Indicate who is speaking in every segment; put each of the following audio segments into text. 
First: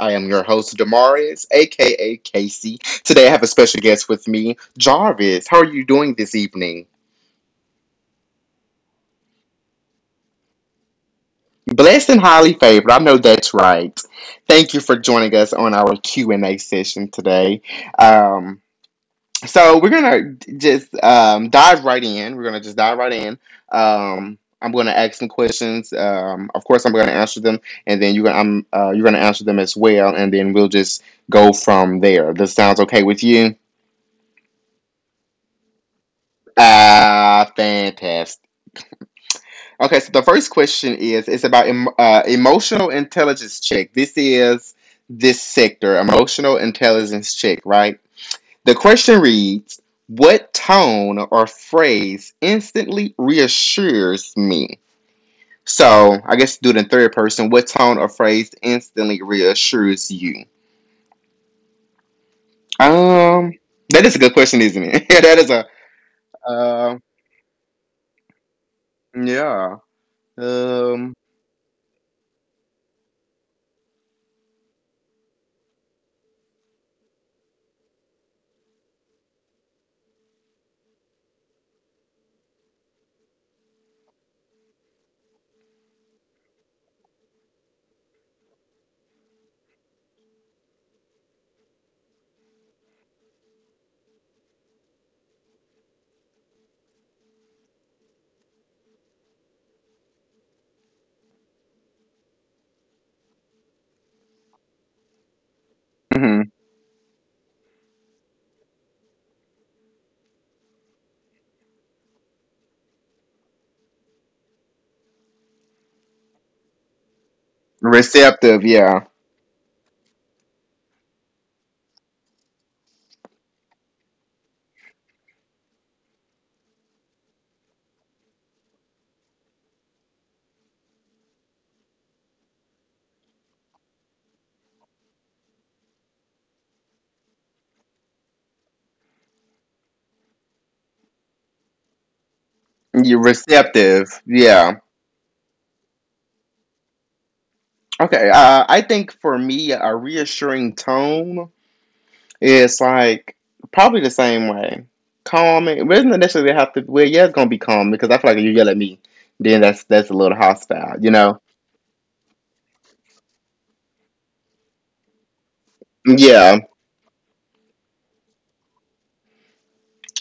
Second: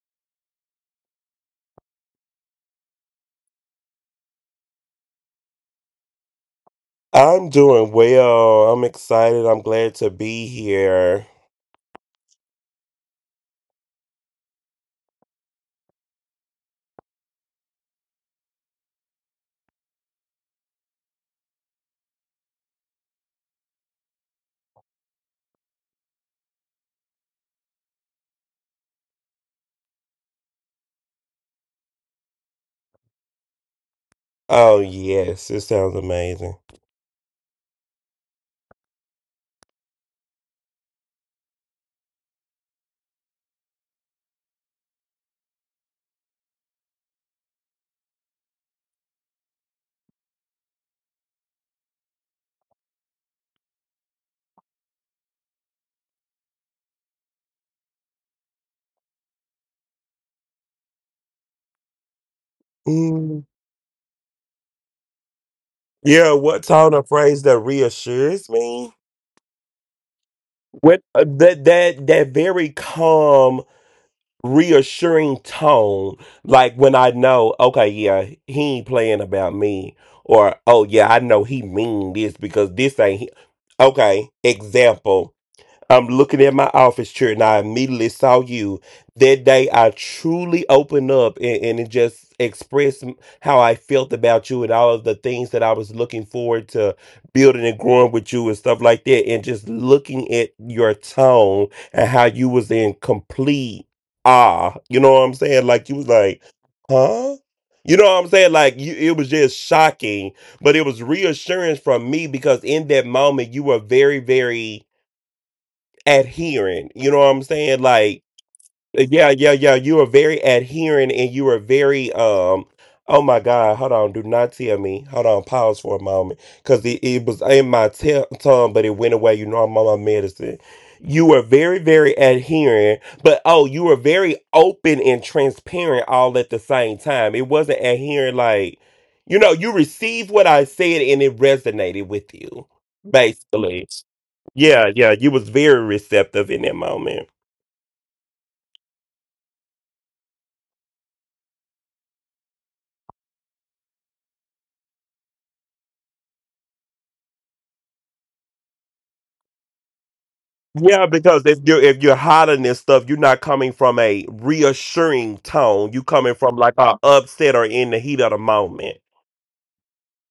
Speaker 1: I am your host, Demarius, aka Casey. Today I have a special guest with me, Jarvis. How are you doing this evening?
Speaker 2: I'm doing well. I'm excited. I'm glad to be here.
Speaker 1: Blessed and highly favored. I know that's right. Thank you for joining us on our Q and A session today. Um, so we're gonna just dive right in. We're gonna just dive right in. I'm gonna ask some questions. Of course, I'm gonna answer them, and then you're gonna answer them as well, and then we'll just go from there. This sounds okay with you?
Speaker 2: Oh, yes. It sounds amazing.
Speaker 1: Ah, fantastic. Okay, so the first question is it's about emotional intelligence check. This sector, emotional intelligence check, right? The question reads, what tone or phrase instantly reassures me? So I guess do it in third person. What tone or phrase instantly reassures you?
Speaker 2: Mm.
Speaker 1: Um, that is a good question, isn't it? that is a,
Speaker 2: Yeah, what tone of
Speaker 1: uh,
Speaker 2: phrase that reassures me?
Speaker 1: yeah.
Speaker 2: What
Speaker 1: Um,
Speaker 2: That very calm, reassuring tone, like when I know, okay, yeah, he ain't playing about me, or oh yeah, I know he mean this because this ain't. He. Okay, example. I'm looking at my office chair and I immediately saw you. That day, I truly opened up and it just expressed how I felt about you and all of the things that I was looking forward to building and growing with you and stuff like that. And just looking at your tone and how you was in complete awe. You know what I'm saying? Like you was like,
Speaker 1: mhm.
Speaker 2: huh? You know what I'm saying? Like you, it was just shocking, but it was reassurance from me because in that moment you were very, very adhering. You know what I'm saying? Like,
Speaker 1: Receptive, yeah.
Speaker 2: yeah, yeah, yeah. You are very adhering and you are very oh my God, hold on, do not tell me. Hold on, pause for a moment. Cause it was in my tongue, but it went away. You know I'm on my medicine. You were very, very adherent, but oh, you were very open and transparent all at the same time. It wasn't adhering like you know, you received what I said and it resonated with you,
Speaker 1: You're
Speaker 2: basically.
Speaker 1: receptive,
Speaker 2: Yeah,
Speaker 1: yeah.
Speaker 2: yeah, you was very receptive in that moment.
Speaker 1: Okay, I think for me, a reassuring tone, it's like probably the same way. Calming. It doesn't necessarily have to. Well, yeah, it's gonna be calm because I feel like if you yell at me, then that's a little
Speaker 2: Yeah,
Speaker 1: hostile, you
Speaker 2: because
Speaker 1: know.
Speaker 2: if you're hiding this stuff, you're not coming from a reassuring tone. You coming from
Speaker 1: Yeah,
Speaker 2: like a upset or in the heat of the moment.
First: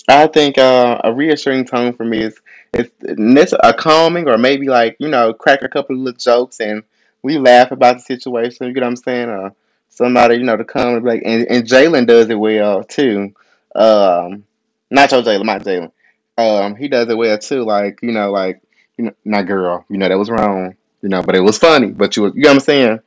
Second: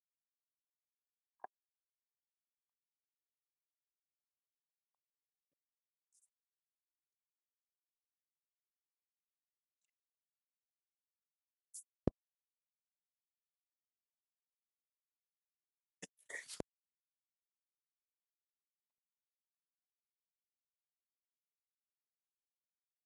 Speaker 1: I think a reassuring tone for me is a calming, or maybe like, you know, crack a couple of little jokes and we laugh about the situation. You get what I'm saying? Somebody, you know, to come and be like, and Jalen does it well too. Um, Not your Jalen, my Jalen. He does it well too. Like, you know, like, you know, not girl. You know that was wrong. You know, but it was funny. But you, was- you know what I'm saying?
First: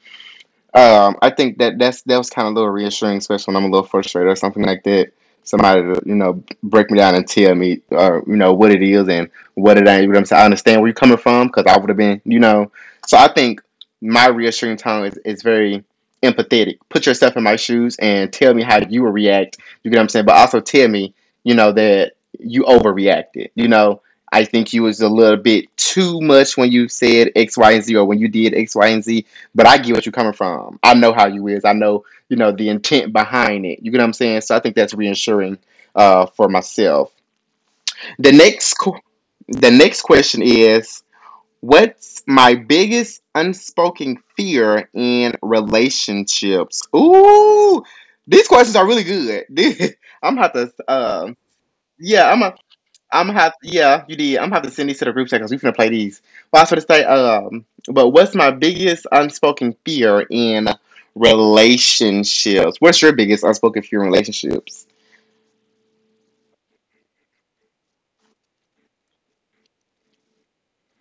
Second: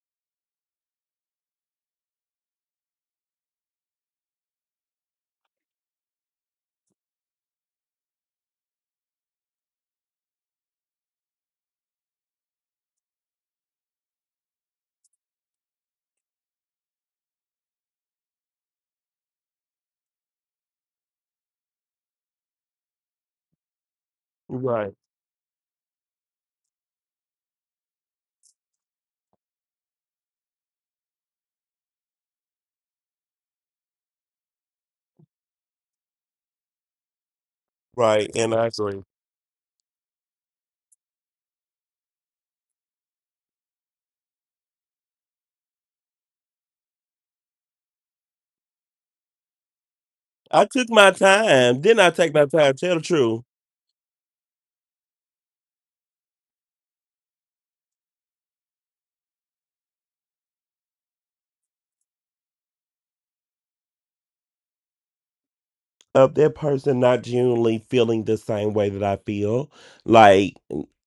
Speaker 1: I think that that was kind of a little reassuring, especially when I'm a little frustrated or something like that. Somebody to, you know, break me down and tell me, or you know what it is and what it ain't. You know what I'm saying? I understand where you're coming from because I would have been, you know. So I think my reassuring tone is very empathetic. Put yourself in my shoes and tell me how you would react. You get what I'm saying? But also tell me, you know, that you overreacted. You know, I think you
Speaker 2: Right,
Speaker 1: was a little bit too much when you said X, Y, and Z, or when you did X, Y, and Z, but I get what you're coming from. I know how you is. I know, you know, the intent behind it. You get what I'm saying? So I think that's reassuring, for myself.
Speaker 2: right,
Speaker 1: The
Speaker 2: and I
Speaker 1: next, qu-
Speaker 2: agree.
Speaker 1: the next question is, what's my biggest unspoken fear in relationships? Ooh, these questions are really good. I'm about
Speaker 2: I
Speaker 1: to,
Speaker 2: took my time. Didn't I
Speaker 1: yeah,
Speaker 2: take
Speaker 1: I'm
Speaker 2: my
Speaker 1: a,
Speaker 2: time? Tell the
Speaker 1: I'm
Speaker 2: truth.
Speaker 1: have yeah, You did. I'm gonna have to send these to the group chat because we finna play these. Well, I was gonna say, but what's my biggest unspoken fear in relationships? What's your biggest unspoken fear in relationships?
Speaker 2: Of that person not genuinely feeling the same way that I feel. Like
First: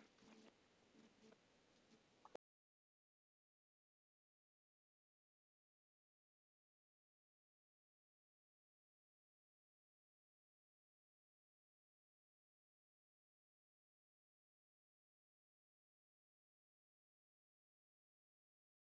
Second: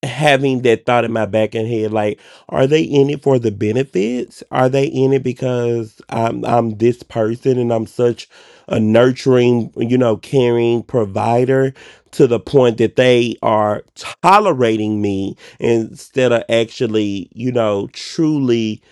Speaker 2: having that thought in my back and head, like, are they in it for the benefits? Are they in it because I'm this person and I'm such a nurturing, you know, caring provider to the point that they are tolerating me instead of actually, you know, truly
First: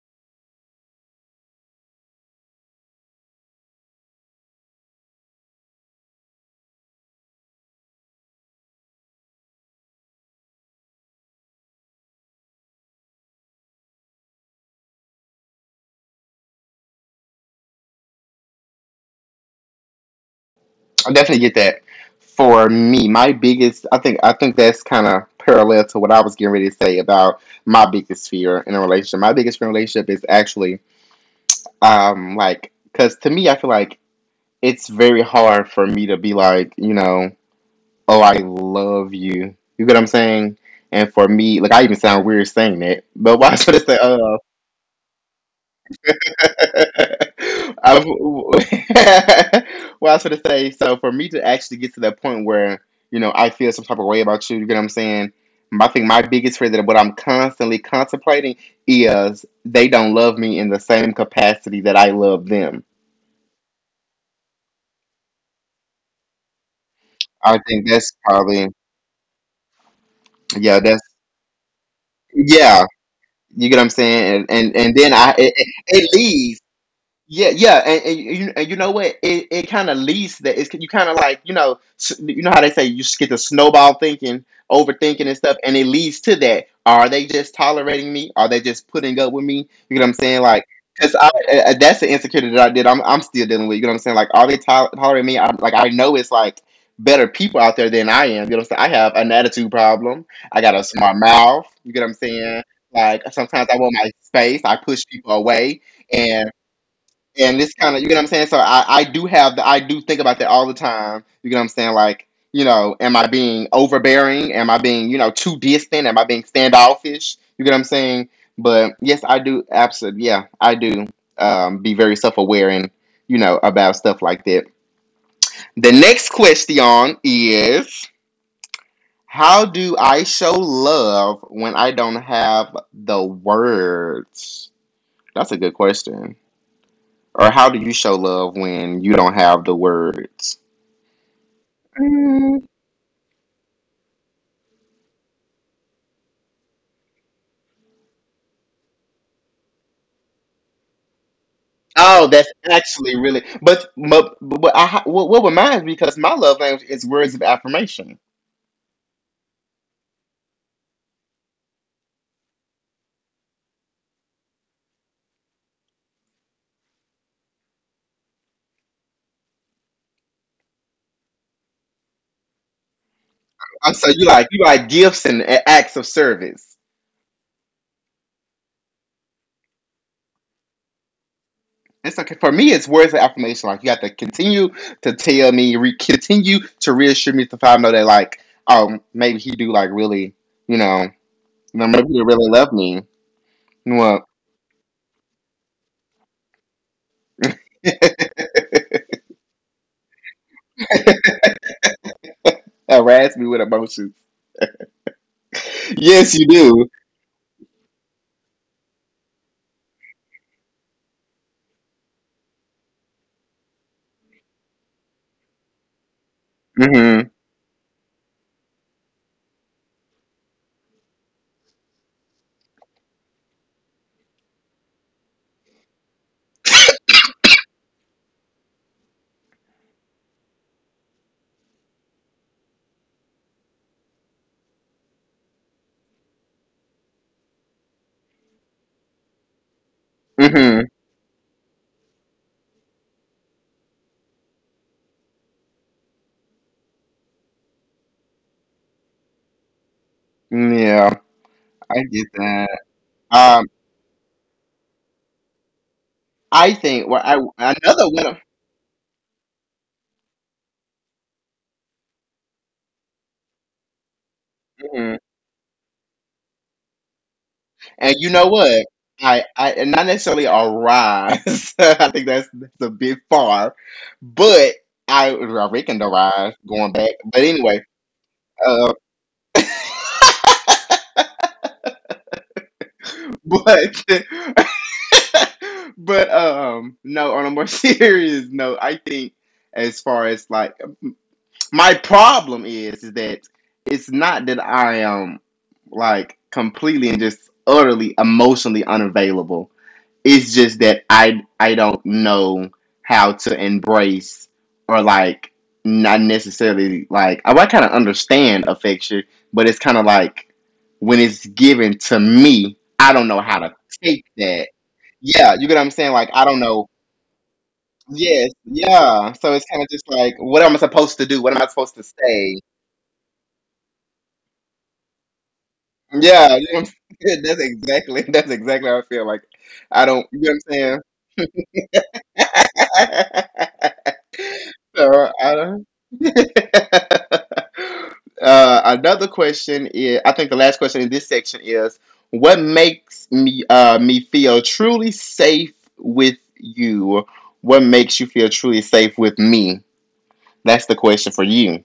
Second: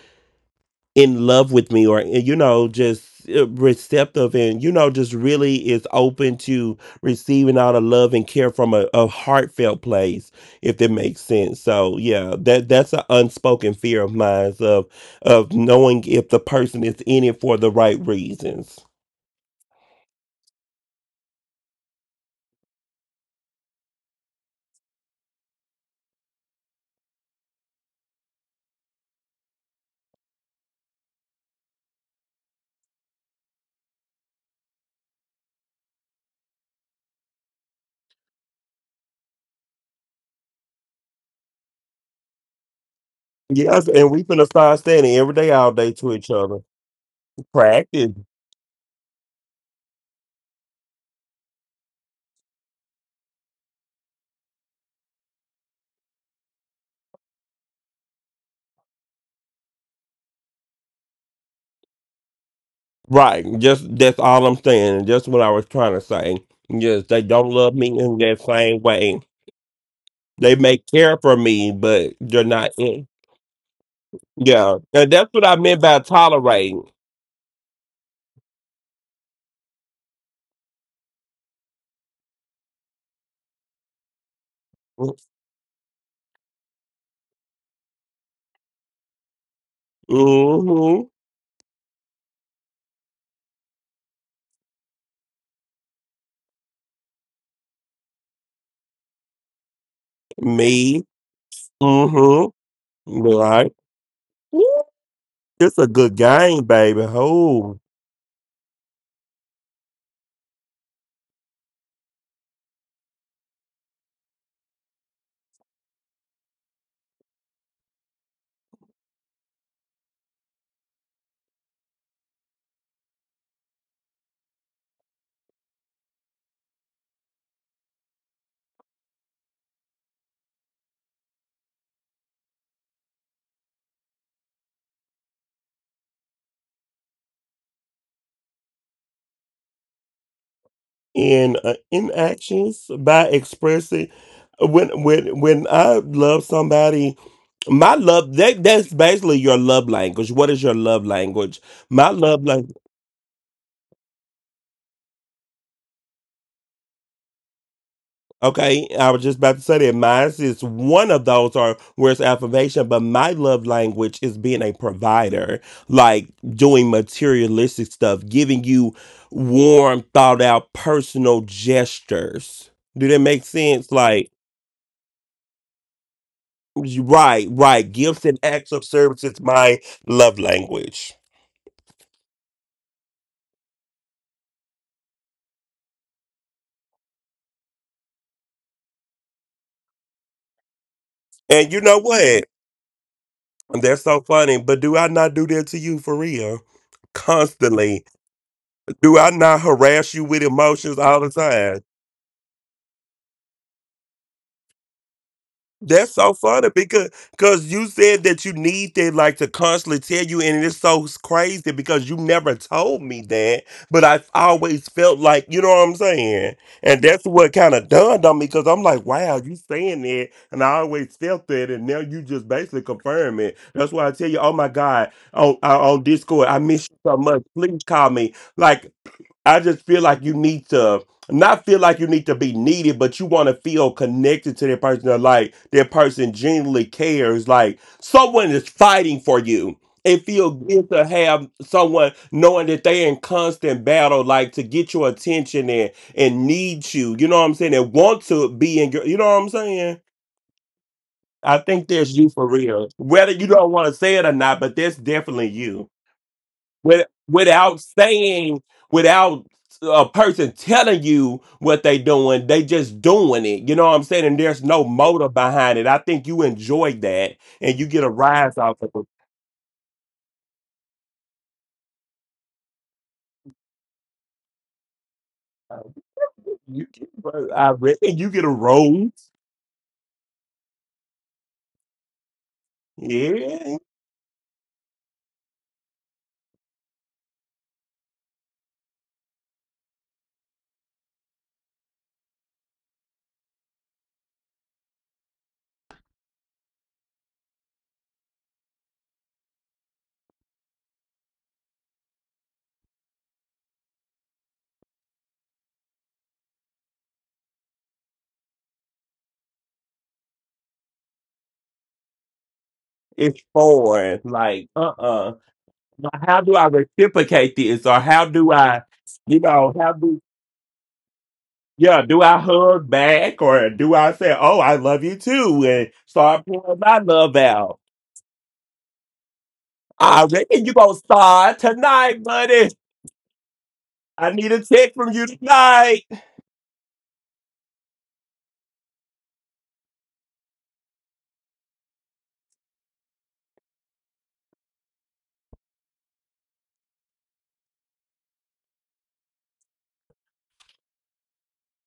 Speaker 2: in love with me or you know just receptive and you know just really is open to receiving all the love and care from a heartfelt place if that makes sense, so yeah, that's an unspoken fear of mine of knowing if the person is in it for the right reasons.
Speaker 1: I definitely get that. For me, my biggest, I think that's kind of parallel to what I was getting ready to say about my biggest fear in a relationship. My biggest fear in a relationship is actually, like, because to me, I feel like it's very hard for me to be like, you know, oh, I love you. You get what I'm saying? And for me, like, I even sound weird saying that, but why should I
Speaker 2: Yes,
Speaker 1: say,
Speaker 2: and we finna start standing every day all day to each other practice.
Speaker 1: I, why should I say, so for me to actually get to that point where, you know, I feel some type of way about you, you get what I'm saying? I think my biggest fear that what I'm constantly contemplating is they don't love me in the same capacity that I love them.
Speaker 2: Right, just that's all I'm saying and just what I was trying to say. Yes, they don't
Speaker 1: I
Speaker 2: love
Speaker 1: think
Speaker 2: me
Speaker 1: that's
Speaker 2: in that
Speaker 1: probably,
Speaker 2: same way. They
Speaker 1: yeah,
Speaker 2: may
Speaker 1: that's
Speaker 2: care for me, but they're not
Speaker 1: yeah.
Speaker 2: in.
Speaker 1: You get what I'm saying, and and,
Speaker 2: Yeah.
Speaker 1: and then
Speaker 2: And
Speaker 1: I
Speaker 2: that's what
Speaker 1: it,
Speaker 2: I
Speaker 1: it
Speaker 2: meant by
Speaker 1: it leads.
Speaker 2: tolerating.
Speaker 1: Yeah, yeah, and you, and you know what? It kind of leads to that. It's, you kind of like, you know, s- you know how they say you s- get the snowball thinking, overthinking and stuff, and it leads to that. Are they just tolerating me? Are they just putting up with me? You know what I'm saying? Like,
Speaker 2: Hmm.
Speaker 1: because that's the insecurity that I did. I'm still dealing with. You know what I'm saying? Like, are they tol- tolerating me? I'm like, I know it's like better people out there than I am. You know what I'm saying? I have an attitude problem. I got a
Speaker 2: Me.
Speaker 1: smart mouth. You get what I'm saying? Like
Speaker 2: Mm-hmm.
Speaker 1: sometimes I
Speaker 2: Right.
Speaker 1: want my space. I
Speaker 2: Ooh,
Speaker 1: push people away,
Speaker 2: it's a good game, baby.
Speaker 1: and this
Speaker 2: Who
Speaker 1: kind of, you know what I'm saying. So I do have the, I do think about that all the time. You know what I'm saying? Like, you know, am I being overbearing? Am I being, you know, too distant? Am I being standoffish? You get what I'm saying? But yes, I do. Absolutely, yeah, I do. Be very self aware and you know about stuff like that. The next question is, how do I show love when I don't have the words? That's a good question. Or how do you show love when you don't have the words?
Speaker 2: in
Speaker 1: Mm.
Speaker 2: inactions by expressing when I love somebody, my love that that's basically your love language. What is your love language? My
Speaker 1: Oh,
Speaker 2: love
Speaker 1: that's
Speaker 2: language.
Speaker 1: actually really. But I what reminds me because my love language is words of affirmation.
Speaker 2: Okay, I was just about to say that mine is one of those or where it's affirmation, but my love language is being a provider, like doing materialistic stuff, giving you warm, thought out, personal gestures. Do that make sense?
Speaker 1: So you
Speaker 2: Like,
Speaker 1: like, you like gifts and a- acts of service.
Speaker 2: right, right. Gifts and acts of service is my love language.
Speaker 1: It's okay for me. It's words of affirmation. Like you have to continue to tell me, re- continue to reassure me to find know that like, um, maybe he do like really, you know, you
Speaker 2: And
Speaker 1: know,
Speaker 2: you know
Speaker 1: maybe he really
Speaker 2: what?
Speaker 1: love me.
Speaker 2: That's
Speaker 1: Well,
Speaker 2: so funny, but do I not do that to you for real? Constantly. Do I not harass you with emotions all the time?
Speaker 1: harass me with emotions.
Speaker 2: That's
Speaker 1: Yes,
Speaker 2: so
Speaker 1: you
Speaker 2: funny
Speaker 1: do.
Speaker 2: because you said that you need to like to constantly tell you, and it's so crazy because you never told me that, but I always felt like you know what I'm saying, and that's
Speaker 1: Mm-hmm.
Speaker 2: what kind of dawned on me because I'm like, wow, you saying that, and I always felt that, and now you just basically confirm it. That's why I tell you, oh my God, on Discord, I miss you so much. Please call me. Like I just feel like you need to not feel like you need to be needed, but you want to feel connected to that person. Or like that person genuinely cares. Like someone is fighting for you. It feels
Speaker 1: Mm-hmm.
Speaker 2: good to have someone knowing that they're in constant battle, like to get your attention and need you. You know what I'm saying? And want to be in your. You know what I'm saying?
Speaker 1: Yeah,
Speaker 2: I think
Speaker 1: I
Speaker 2: that's
Speaker 1: get
Speaker 2: you for
Speaker 1: that.
Speaker 2: real. Whether you
Speaker 1: Um,
Speaker 2: don't want to say it or not, but that's definitely you
Speaker 1: I think,
Speaker 2: with,
Speaker 1: well, I
Speaker 2: without
Speaker 1: another one of,
Speaker 2: saying, without a person telling you what they doing, they just doing it. You know what I'm saying? And there's no
Speaker 1: mhm,
Speaker 2: motive behind it. I think you enjoy that, and you get
Speaker 1: and
Speaker 2: a
Speaker 1: you know
Speaker 2: rise out
Speaker 1: what?
Speaker 2: of
Speaker 1: I and not necessarily a rise. I think that's a bit far, but I reckon
Speaker 2: it.
Speaker 1: the rise
Speaker 2: You,
Speaker 1: going back. But
Speaker 2: I
Speaker 1: anyway,
Speaker 2: reckon you get a
Speaker 1: uh,
Speaker 2: rose. Yeah,
Speaker 1: but but no. On a more serious note, I think as far as like my problem is that it's not that I am like completely and just utterly emotionally unavailable. It's just that I don't know how to embrace or like, not necessarily like, I kind of understand affection, but it's kind of like when it's given to me, I don't know
Speaker 2: it's
Speaker 1: how to
Speaker 2: foreign.
Speaker 1: take that.
Speaker 2: Like,
Speaker 1: Yeah, you get what I'm saying? Like
Speaker 2: How
Speaker 1: I
Speaker 2: do
Speaker 1: don't
Speaker 2: I
Speaker 1: know.
Speaker 2: reciprocate this, or how
Speaker 1: Yes,
Speaker 2: do I,
Speaker 1: yeah.
Speaker 2: you
Speaker 1: So it's
Speaker 2: know,
Speaker 1: kind of
Speaker 2: how
Speaker 1: just
Speaker 2: do?
Speaker 1: like, what am I supposed to do? What am I supposed
Speaker 2: Yeah,
Speaker 1: to
Speaker 2: do I
Speaker 1: say?
Speaker 2: hug back or do I say, "Oh, I love you too," and start
Speaker 1: Yeah, you
Speaker 2: pouring
Speaker 1: know, what
Speaker 2: my
Speaker 1: I'm
Speaker 2: love
Speaker 1: saying?
Speaker 2: out?
Speaker 1: That's exactly how I feel. Like I
Speaker 2: I
Speaker 1: don't, you know
Speaker 2: reckon you gonna
Speaker 1: what
Speaker 2: start tonight,
Speaker 1: I'm
Speaker 2: buddy.
Speaker 1: saying?
Speaker 2: I need a tip from you
Speaker 1: So I don't.
Speaker 2: tonight.
Speaker 1: Another question is, I think the last question in this section is, what makes me feel truly safe with you? What makes you feel truly safe with me? That's the question for you.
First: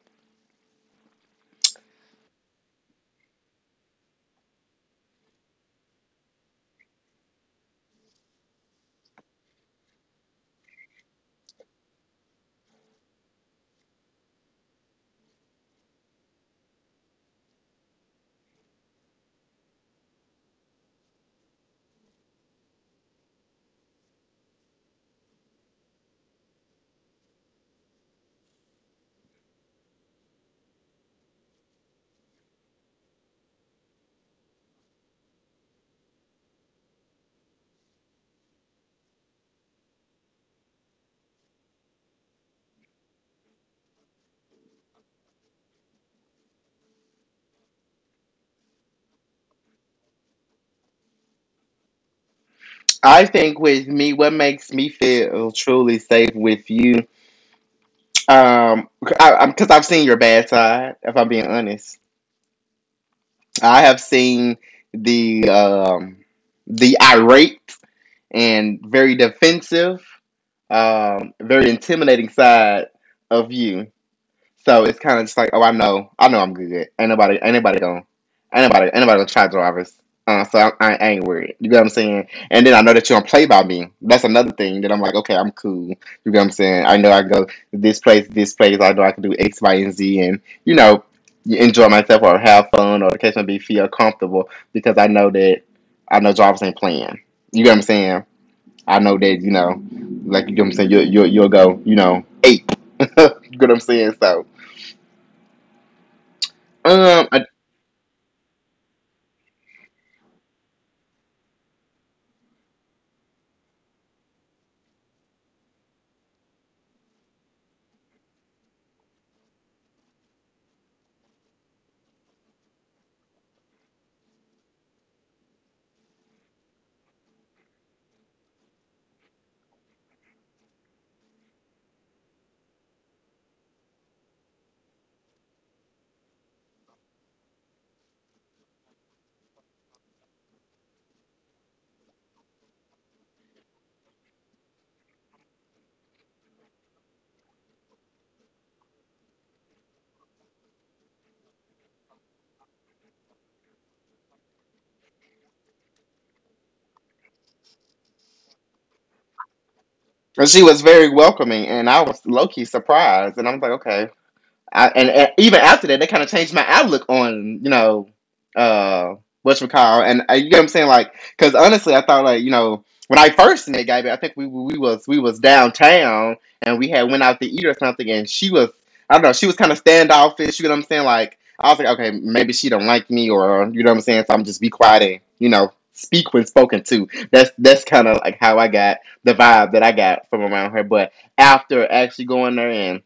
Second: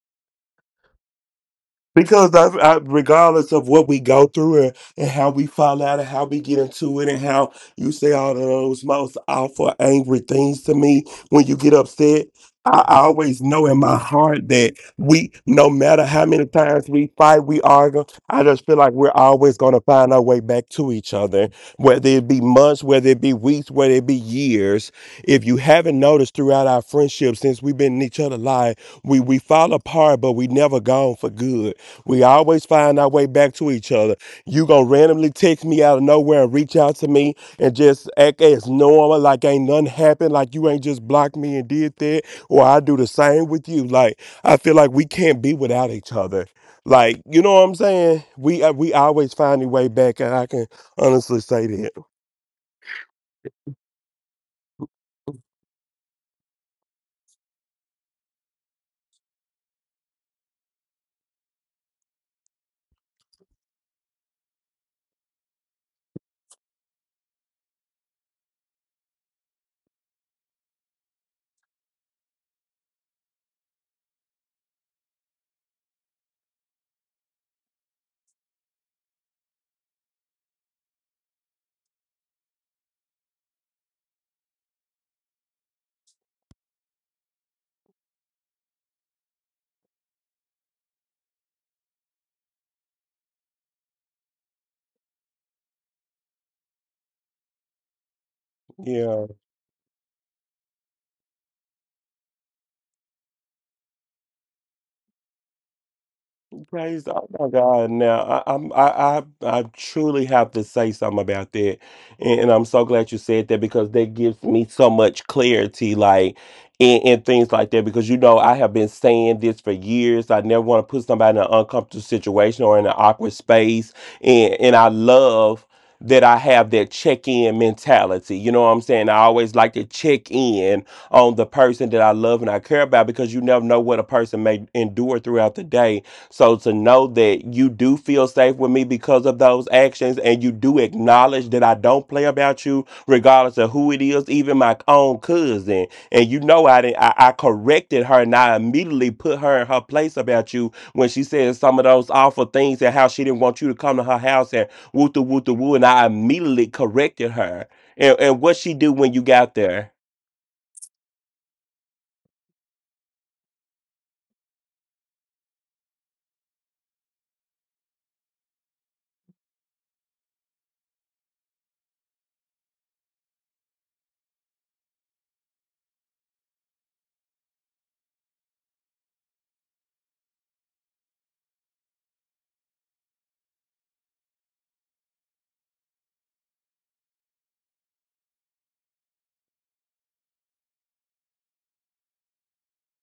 Speaker 2: Because I, regardless of what we go through and how we fall out and how we get into it and how you say all of those most awful, angry things to me when you get upset, I always know in my heart that we, no matter how many times we fight, we argue, I just feel like we're always going to find our way back to each other, whether it be months, whether it be weeks, whether it be years. If you haven't noticed throughout our friendship since we've been in each other's life, we fall apart, but we never gone for good. We always find our way back to each other. You gonna randomly text me out of nowhere and reach out to me and just act as normal, like ain't nothing happened, like you ain't just blocked me and did that, or I do the same with you. Like I feel like we can't be without each other. Like you know what I'm saying? We always find a way back, and I can honestly say that.
Speaker 1: I think with me, what makes me feel truly safe with you, Um, because I've seen your bad side. If I'm being honest, I have seen the um the irate and very defensive, very intimidating side of you. So it's kind of just like, oh, I know, I'm good. Ain't nobody gonna, ain't nobody gonna try drivers. I ain't worried. You get what I'm saying? And then I know that you don't play by me. That's another thing that I'm like, okay, I'm cool. You get what I'm saying? I know I go this place. I know I can do X, Y, and Z, and you know, you enjoy myself or have fun or the case may be, feel comfortable because I know that I know drivers ain't playing. You get what I'm saying? I know
Speaker 2: Yeah.
Speaker 1: that you know, like you get what I'm saying. You'll go, you know, eight. You get what I'm saying? So.
Speaker 2: Praise,
Speaker 1: Um,
Speaker 2: oh
Speaker 1: I,
Speaker 2: my God! Now I truly have to say something about that, and I'm so glad you said that because that gives me so much clarity, like and things like that. Because you know I have been saying this for years. I never want to put somebody in an uncomfortable situation or in an awkward space, and I love that I have that check in mentality. You know what I'm saying? I always like to check in on the person that I love and I care about because you never know what a person may endure throughout the day, so to know that you do feel safe with me because of those actions and you do acknowledge that I don't play about you, regardless of who it is, even my own cousin. And you know I didn't I corrected her and I immediately put her in her place about you when she said some of those awful things and how she didn't want you to come to her house and woo the woo the woo, and I immediately corrected her. And what she do when you got there?
Speaker 1: and she was very welcoming, and I was low key surprised, and I was like, okay, and even after that, they kind of changed my outlook on, you know, uh what's recall, and you know what I'm saying, like because honestly, I thought, like, you know, when I first met Gabby, I think we was downtown, and we had went out to eat or something, and she was, I don't know, she was kind of standoffish. You know what I'm saying like. I was like, okay, maybe she don't like me, or you know what I'm saying. So I'm just be quiet and speak when spoken to. That's kind of like how I got the vibe that I got from around her. But after actually going there and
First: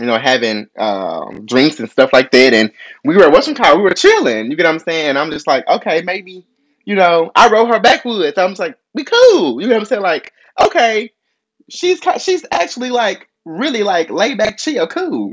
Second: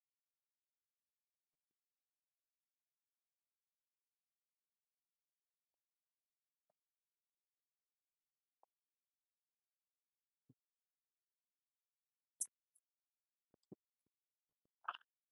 Speaker 1: having drinks and stuff like that. And we were at Western Car, we were chilling. You get what I'm saying? I'm just like, okay, maybe, I rode her backwoods. I'm just like, we cool. You know what I'm saying? Like, okay, she's actually like really like laid back, chill, cool.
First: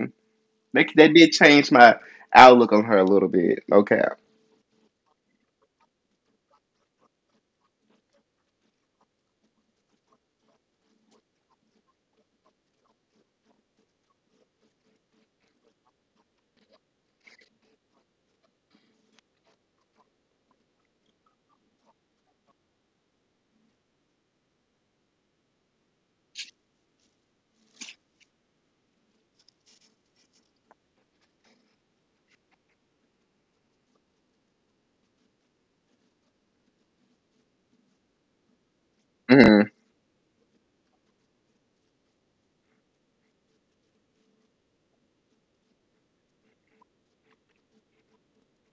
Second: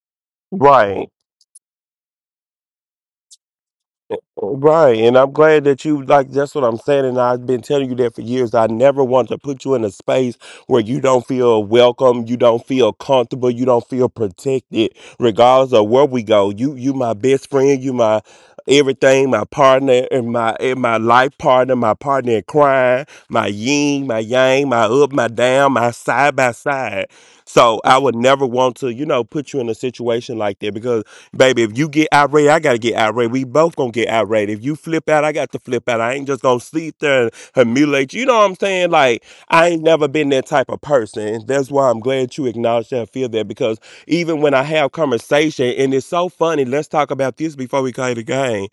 Speaker 1: That,
Speaker 2: Right.
Speaker 1: that did change my outlook on her a little bit. Okay.
Speaker 2: Right, and I'm glad that you like. That's what I'm saying, and I've been telling you that for years. I never want to put you in a space where you don't feel welcome, you don't feel comfortable, you don't feel protected, regardless of where we go. You, my best friend, you my everything, my partner, and my life partner, my partner in crime, my yin, my yang, my up, my down, my side by side. So I would never want to, you know, put you in a situation like that because. Baby, if you get irate, I gotta get irate. We both gonna get irate. If you flip out, I got to flip out. I ain't just gonna sit there and humiliate you. You know what I'm saying? Like,
Speaker 1: Hmm.
Speaker 2: I ain't never been that type of person. That's why I'm glad you acknowledge that and feel that because even when I have conversation, and it's so funny, let's talk about this before we call it a game.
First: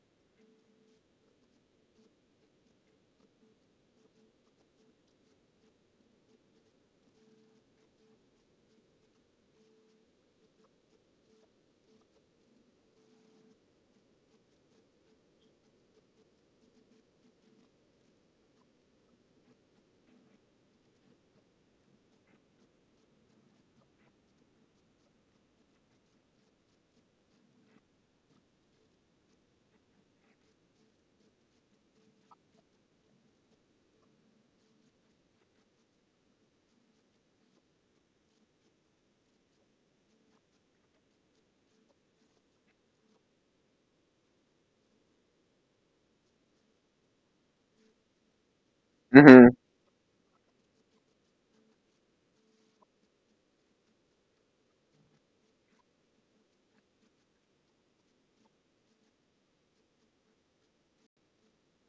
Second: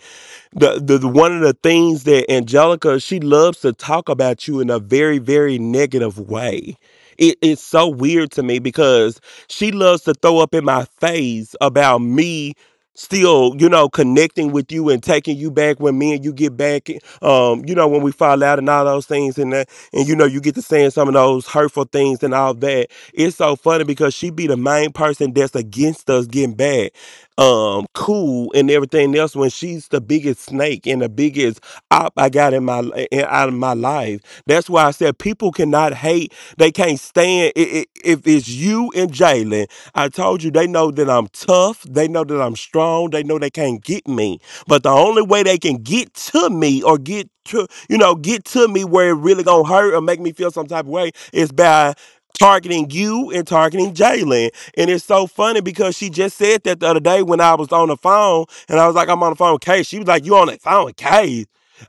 Speaker 2: The one of the things that Angelica, she loves to talk about you in a very, very negative way. It's so weird to me because she loves to throw up in my face about me still connecting with you and taking you back when me and you get back, when we fall out and all those things and that, and you get to saying some of those hurtful things and all that. It's so funny because she be the main person that's against us getting back cool and everything else, when she's the biggest snake and the biggest op I got in my out of my life. That's why I said people cannot hate. They can't stand I if it's you and Jalen. I told you, they know that I'm tough. They know that I'm strong. They know they can't get me. But the only way they can get to me, or get to, get to me where it really
Speaker 1: Hmm.
Speaker 2: gonna hurt or make me feel some type of way, is by targeting you and targeting Jalen. And it's so funny because she just said that the other day when I was on the phone, and I was like, I'm on the phone with Kay. She was like, you on the phone with Kay?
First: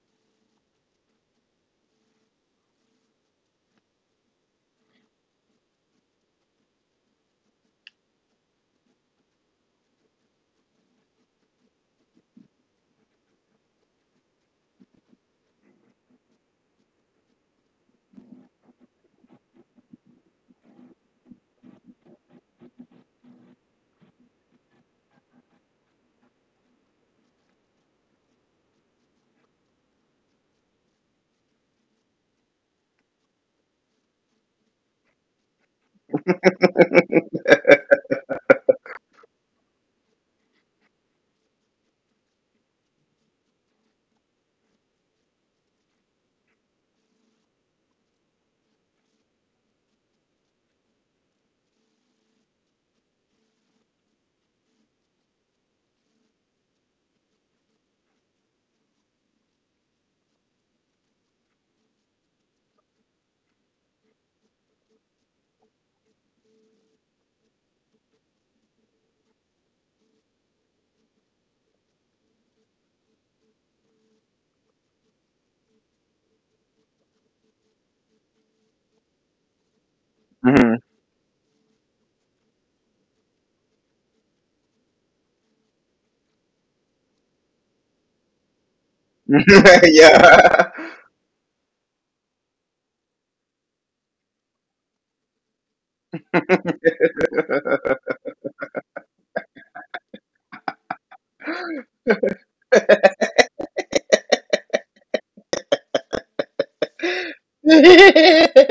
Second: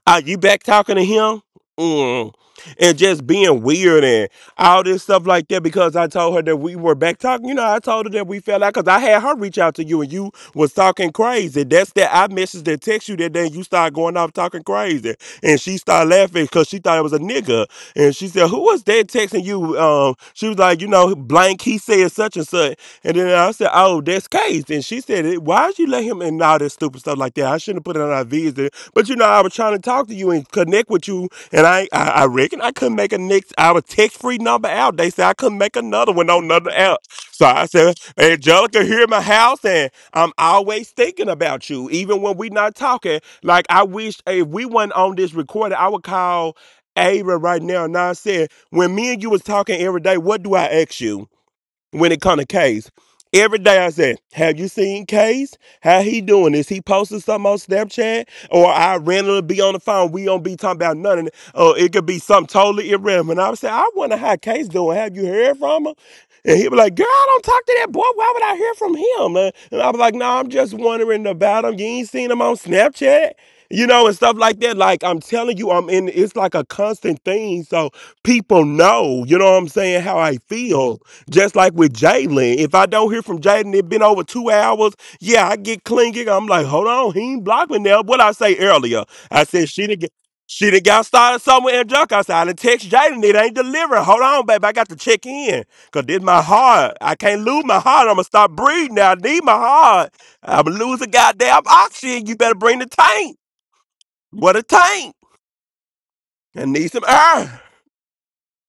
Speaker 2: Are you back talking to him? Mm. And just being weird and all this stuff like that, because I told her that we were back talking. You know, I told her that we fell out because I had her reach out to you and you was talking crazy. That's that I messaged and text you, that then you start going off talking crazy. And she started laughing because she thought it was a nigga. And she said, who was that texting you? She was like, you know, blank, he said such and such. And then I said, oh, that's Case. And she said, eh, why did you let him, and all this stupid stuff like that. I shouldn't have put it on our visit, but you know, I was trying to talk to you and connect with you. And I reckon I couldn't make a next our text free number out. They said I couldn't make another one on another app. So I said, Angelica here in my house, and I'm always thinking about you, even when we not talking. Like, I wish, if we weren't on this recording, I would call Ava right now. Now I said, when me and you was talking every day, what do I ask you? When it come to Case. Every day I said, have you seen Case? How he doing? Is he posting something on Snapchat? Or I randomly be on the phone, we don't be talking about nothing, or it could be something totally irrelevant, I would say, I wonder how Case doing. Have you heard from him? And he'd be like, girl, I don't talk to that boy, why would I hear from him? And I was like, no, nah, I'm just wondering about him. You ain't seen him on Snapchat? You know, and stuff like that. Like, I'm telling you, I'm in it's like a constant thing. So people know, you know what I'm saying, how I
Speaker 1: Hmm.
Speaker 2: feel. Just like with Jalen, if I don't hear from Jaden, it been over 2 hours, yeah, I get clinging. I'm like, hold on, he ain't blocking now. What I say earlier, I said she done get, she
Speaker 1: Yeah.
Speaker 2: done got started somewhere in junk. I said I done text Jaden, it ain't delivering. Hold on, baby, I got to check in, cause this my heart. I can't lose my heart. I'ma stop breathing now. I need my heart. I'ma lose a goddamn oxygen. You better bring the tank. What a tank. I need some air.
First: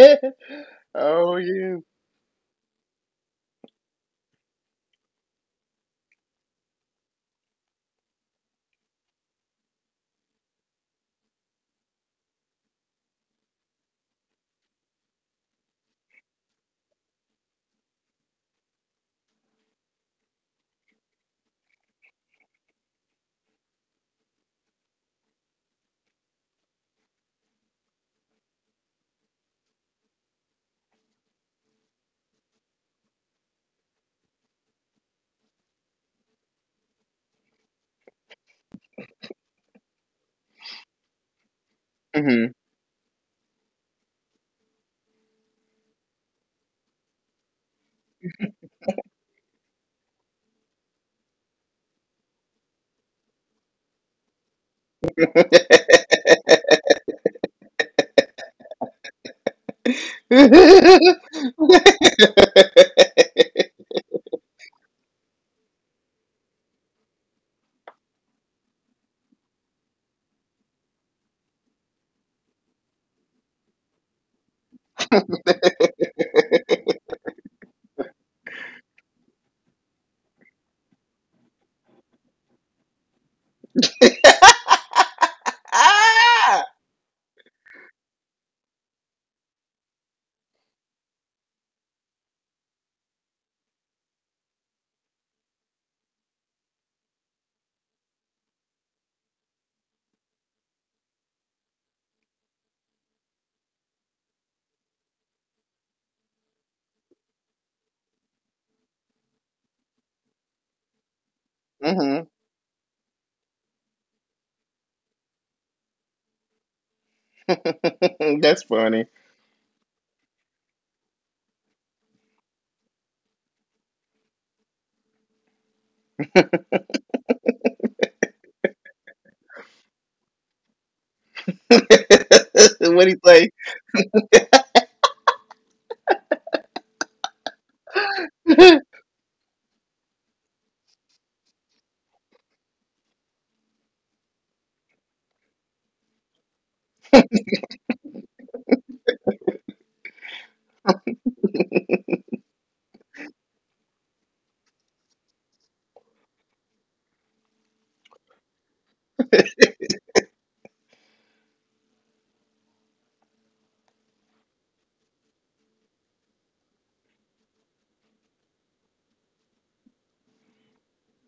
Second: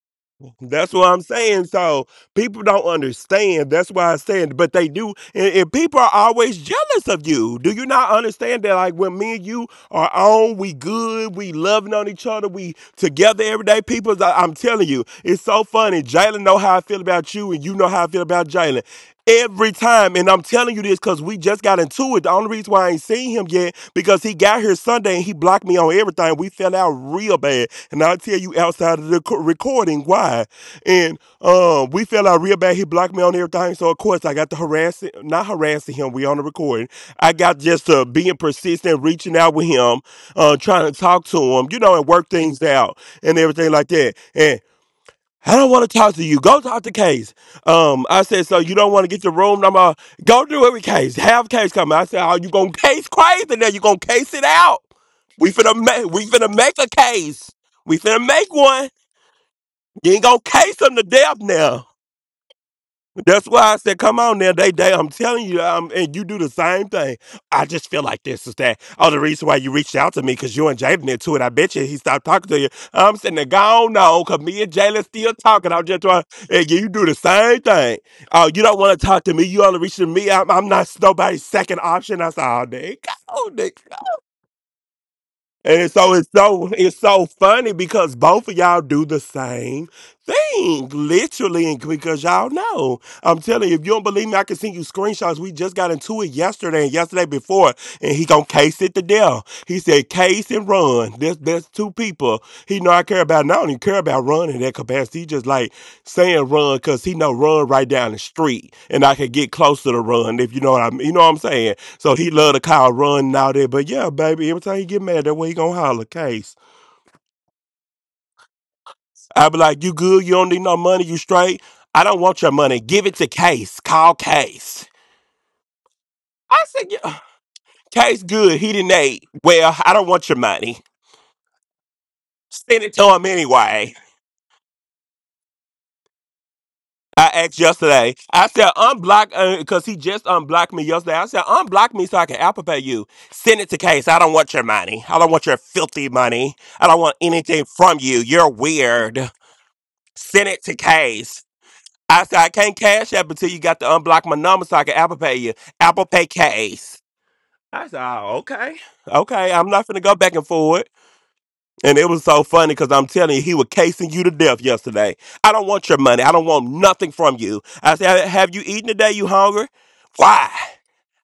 Speaker 2: That's what I'm
Speaker 1: Oh
Speaker 2: saying.
Speaker 1: yeah.
Speaker 2: So people don't understand. That's why I said, but they do. And people are always jealous of you. Do you not understand that? Like, when me and you are on, we good, we loving on each other, we together every day. People, I'm telling you, it's so funny. Jalen know how I feel about you, and you know how I feel about Jalen. Every time. And I'm telling you this because we just got into it. The only reason why I ain't seen him yet, because he got here Sunday and he blocked me on everything. We fell out real bad. And I'll tell you outside of the recording why. And we fell out real bad. He blocked me on everything. So, of course, I got to harassing, not harassing him. We on the recording. I got just being persistent, reaching out with him, trying to talk to him, you know, and work
Speaker 1: Hmm.
Speaker 2: things out and everything like that. And I don't want to talk to you, go talk to Case. I said, so you don't want to get your room number? Go do it with Case. Have Case come. I said, oh, you gonna case crazy now? You gonna case it out? We finna make. We finna make a case. We finna make one. You ain't gonna case them to
Speaker 1: Hmm.
Speaker 2: death now. That's why I said, come on now, they. I'm telling you, and you do the same thing. I just feel like this is that. Oh, the reason why you reached out to me because you and Jalen into it. I bet you he stopped talking to you. I'm sitting there gone, no, because me and Jalen still talking. I'm just trying, and you do the same thing. Oh, you don't want to talk to me. You only reaching me. I'm not nobody's second option. I said, oh, nigga, oh, nigga. And so it's so it's so funny because both of y'all do the same thing, literally, and because y'all know. I'm telling you, if you don't believe me, I can send you screenshots. We just got into it yesterday and yesterday before, and he gonna case it to death. He said, Case and run. There's two people he know I care about. And I don't even care about run in that capacity. He just like saying run because he know run right down the street, and I can get closer to run if you know what I mean. You know what I'm saying? So he love the cow running out there. But yeah, baby, every time he get mad, that way he gonna holler Case.
Speaker 1: That's funny.
Speaker 2: I be like, you good? You don't need no money? You straight? I don't want your money. Give it to Case. Call Case. I said, yeah, Case good. He didn't eat. Well, I don't want your money. Send it
Speaker 1: What
Speaker 2: to
Speaker 1: do you
Speaker 2: him
Speaker 1: say?
Speaker 2: anyway. I asked yesterday. I said, unblock, because he just unblocked me yesterday. I said, unblock me so I can Apple Pay you. Send it to Case. I don't want your money. I don't want your filthy money. I don't want anything from you. You're weird. Send it to Case. I said, I can't cash app, until you got to unblock my number so I can Apple Pay you. Apple Pay Case. I said, oh, okay. Okay, I'm not finna go back and forward. And it was so funny because I'm telling you, he was casing you to death yesterday. I don't want your money. I don't want nothing from you. I said, have you eaten today? You hungry? Why?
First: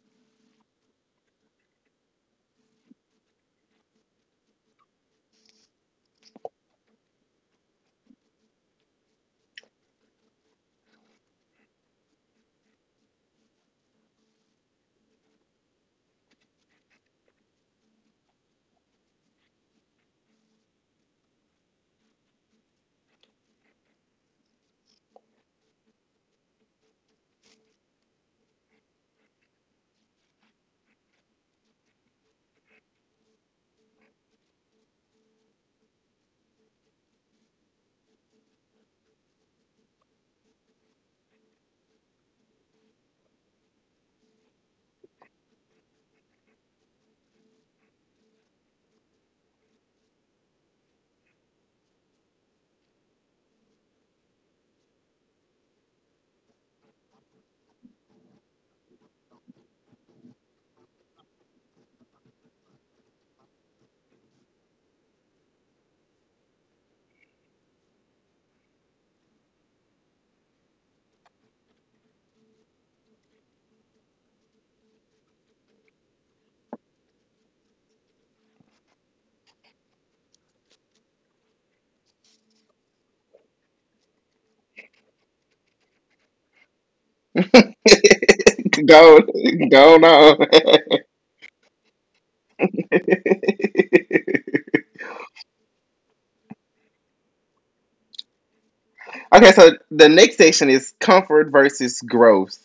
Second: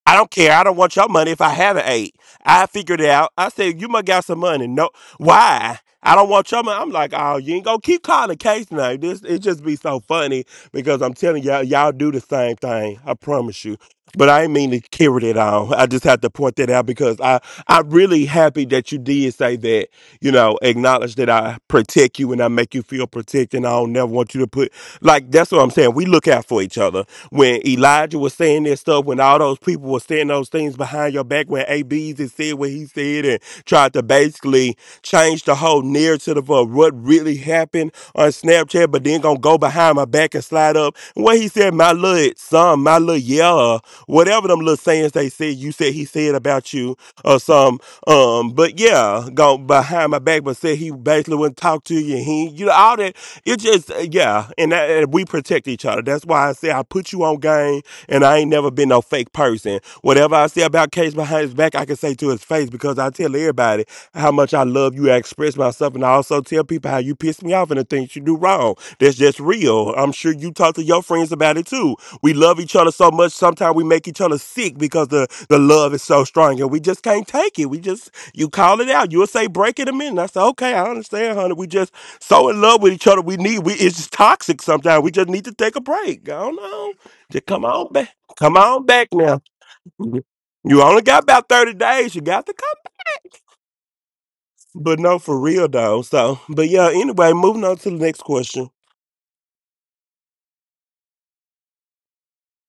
Speaker 2: I don't care. I don't want your money if I haven't ate. I figured it out. I said, you must got some money. No. Why? I don't want your money. I'm like, oh, you ain't gonna keep calling Case now. This it just be so funny because I'm telling y'all, y'all do the same thing. I promise you. But I ain't mean to carry it on. I just have to point that out because I'm really happy that you did say that. You know, acknowledge that I protect you and I make you feel protected. And I don't never want you to put, like, that's what I'm saying. We look out for each other. When Elijah was saying that stuff, when all those people were saying those things behind your back, when ABs and said what he said, and tried to basically change the whole narrative of what really happened on Snapchat, but then gonna go behind my back and slide up. And what he said, my little son, my little, yeah, whatever them little sayings they said, you said he said about you or some. But yeah, go behind my back, but said he basically wouldn't talk to you. He, you know, all that. It just yeah, and we protect each other. That's why I say I put you on game, and I ain't never been no fake person. Whatever I say about Case behind his back, I can say to his face, because I tell everybody how much I love you. I express myself, and I also tell people how you piss me off and the things you do wrong. That's just real. I'm sure you talk to your friends about it too. We love each other so much. Sometimes we make each other sick because the love is so strong and we just can't take it. You call it out. You'll say, break it a minute. I say, okay, I understand, honey. We just so in love with each other. It's just toxic sometimes. We just need to take a break. I don't know. Just come on back. Come on back
Speaker 1: go,
Speaker 2: now.
Speaker 1: go
Speaker 2: You only
Speaker 1: on.
Speaker 2: got about 30 days. You got to come. But no, for real though. Moving on to the next question.
Speaker 1: Okay, so the next section is comfort versus growth.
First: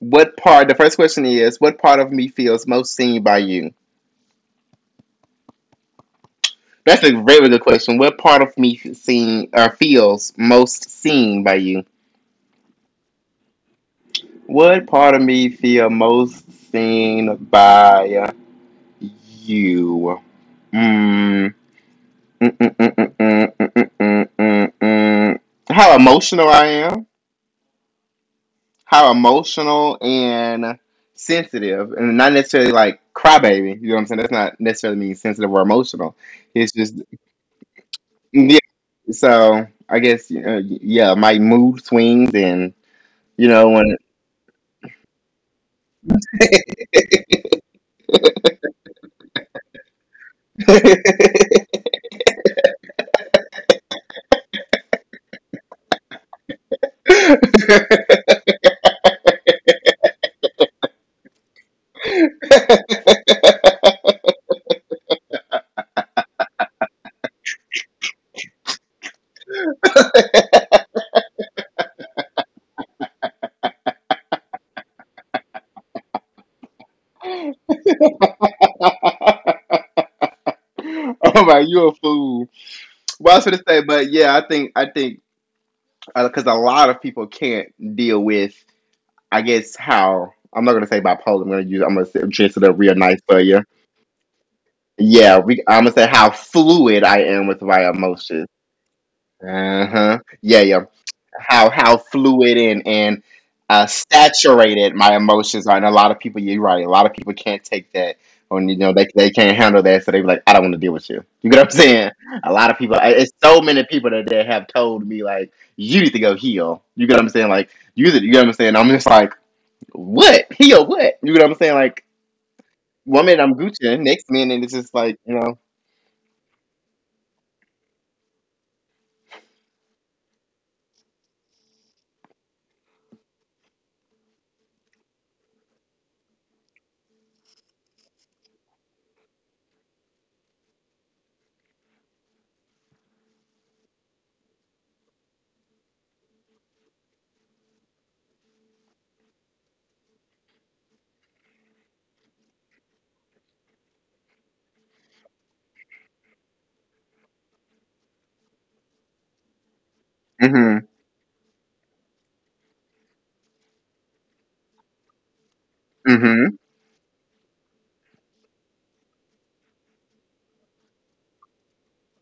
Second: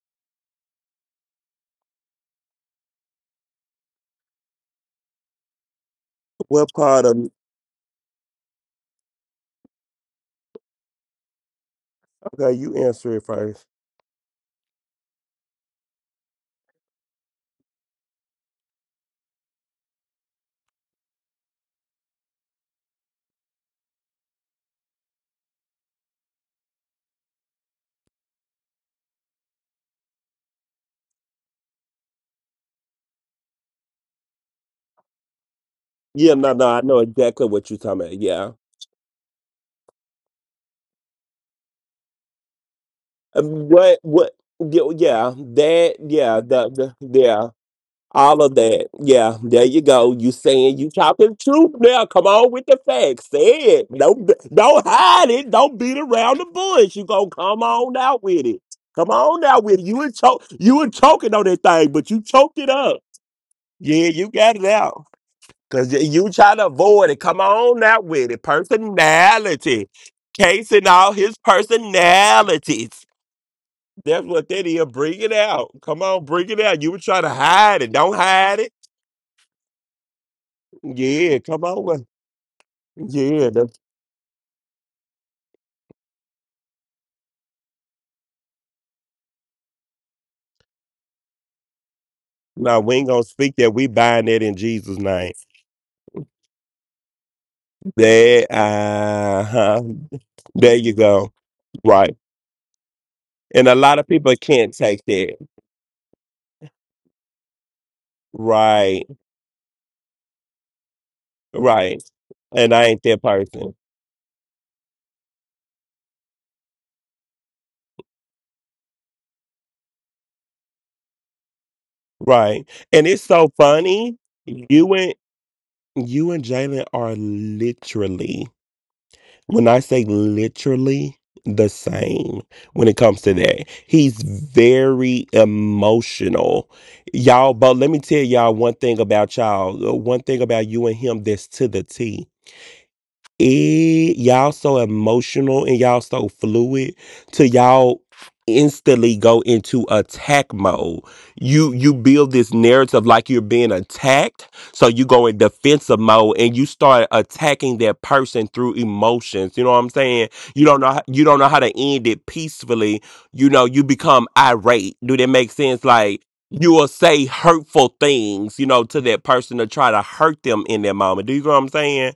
Speaker 1: What part? The first question is, what part of me feels most seen by you?
Speaker 2: What
Speaker 1: That's
Speaker 2: part
Speaker 1: a
Speaker 2: of
Speaker 1: very good question. What part of me seen or feels most seen by you?
Speaker 2: Okay, you answer it first.
Speaker 1: What part of me feel most seen by you? Mm. Mm, mm. How emotional I am. How emotional and sensitive, and not necessarily like crybaby. You know what I'm saying? That's not necessarily mean sensitive or emotional.
Speaker 2: Yeah, no, no,
Speaker 1: It's
Speaker 2: I
Speaker 1: just
Speaker 2: know exactly what you're talking about. Yeah.
Speaker 1: yeah. So I guess yeah, my mood swings, and you know when.
Speaker 2: What, yeah, well, yeah, that, yeah, the, yeah, All of that. Yeah, there you go. You saying you talking truth now? Come on with the facts. Say it. Don't hide it. Don't beat around the bush. You gonna come on out with it. Come on out with it. You were choking on that thing, but you choked it up. Yeah, you got it out. Cause you try to avoid it. Come on now with it. Personality. Casing all his personalities. That's what that is. Bring it out. Come on, bring it out. You were trying to hide it. Don't hide it.
Speaker 1: Oh
Speaker 2: Yeah,
Speaker 1: my,
Speaker 2: come
Speaker 1: you
Speaker 2: on.
Speaker 1: a
Speaker 2: with-
Speaker 1: fool. Well, I was
Speaker 2: Yeah.
Speaker 1: gonna say,
Speaker 2: That's,
Speaker 1: but yeah, I think because a lot of people can't deal with, I guess how I'm not gonna say bipolar. I'm gonna say- dress it up
Speaker 2: no,
Speaker 1: real
Speaker 2: we ain't
Speaker 1: nice
Speaker 2: gonna
Speaker 1: for
Speaker 2: speak
Speaker 1: you.
Speaker 2: that. We bind that in Jesus'
Speaker 1: Yeah,
Speaker 2: name.
Speaker 1: I'm gonna say how fluid I am with my emotions.
Speaker 2: There, uh
Speaker 1: Uh
Speaker 2: huh.
Speaker 1: huh. Yeah,
Speaker 2: There
Speaker 1: yeah.
Speaker 2: you go.
Speaker 1: How
Speaker 2: Right.
Speaker 1: fluid and
Speaker 2: And a lot of people can't
Speaker 1: saturated
Speaker 2: take
Speaker 1: my
Speaker 2: that.
Speaker 1: emotions are. And a lot of people, you're right. A lot of people can't take that, or they
Speaker 2: Right.
Speaker 1: they can't handle that, so they be like, I don't want to deal with you. You get what I'm
Speaker 2: Right.
Speaker 1: saying? A lot of
Speaker 2: And I
Speaker 1: people.
Speaker 2: ain't that
Speaker 1: It's so
Speaker 2: person.
Speaker 1: many people that have told me like, you need to go heal. You get what I'm saying? Like, you get what I'm saying? I'm just like, what heal? What you get what I'm saying? Like,
Speaker 2: Right. And
Speaker 1: one
Speaker 2: it's
Speaker 1: minute I'm
Speaker 2: so
Speaker 1: Gucci,
Speaker 2: funny.
Speaker 1: next minute it's just
Speaker 2: You
Speaker 1: like,
Speaker 2: and you and Jalen are literally, when I say literally, the same when it comes to that. He's very emotional. Y'all, but let me tell y'all one thing about y'all. One thing about you and him that's to the T, it y'all so emotional and y'all so fluid, to y'all instantly go into attack mode. You build this narrative like you're being attacked, so you go in defensive mode and you start attacking that person through emotions, you know what I'm saying?
Speaker 1: mm-hmm,
Speaker 2: You don't know how to end it peacefully, you know, you become irate. Do that make sense? Like,
Speaker 1: mm-hmm,
Speaker 2: you will say hurtful things, you know, to that person to try to hurt them in that moment. Do you know what I'm saying?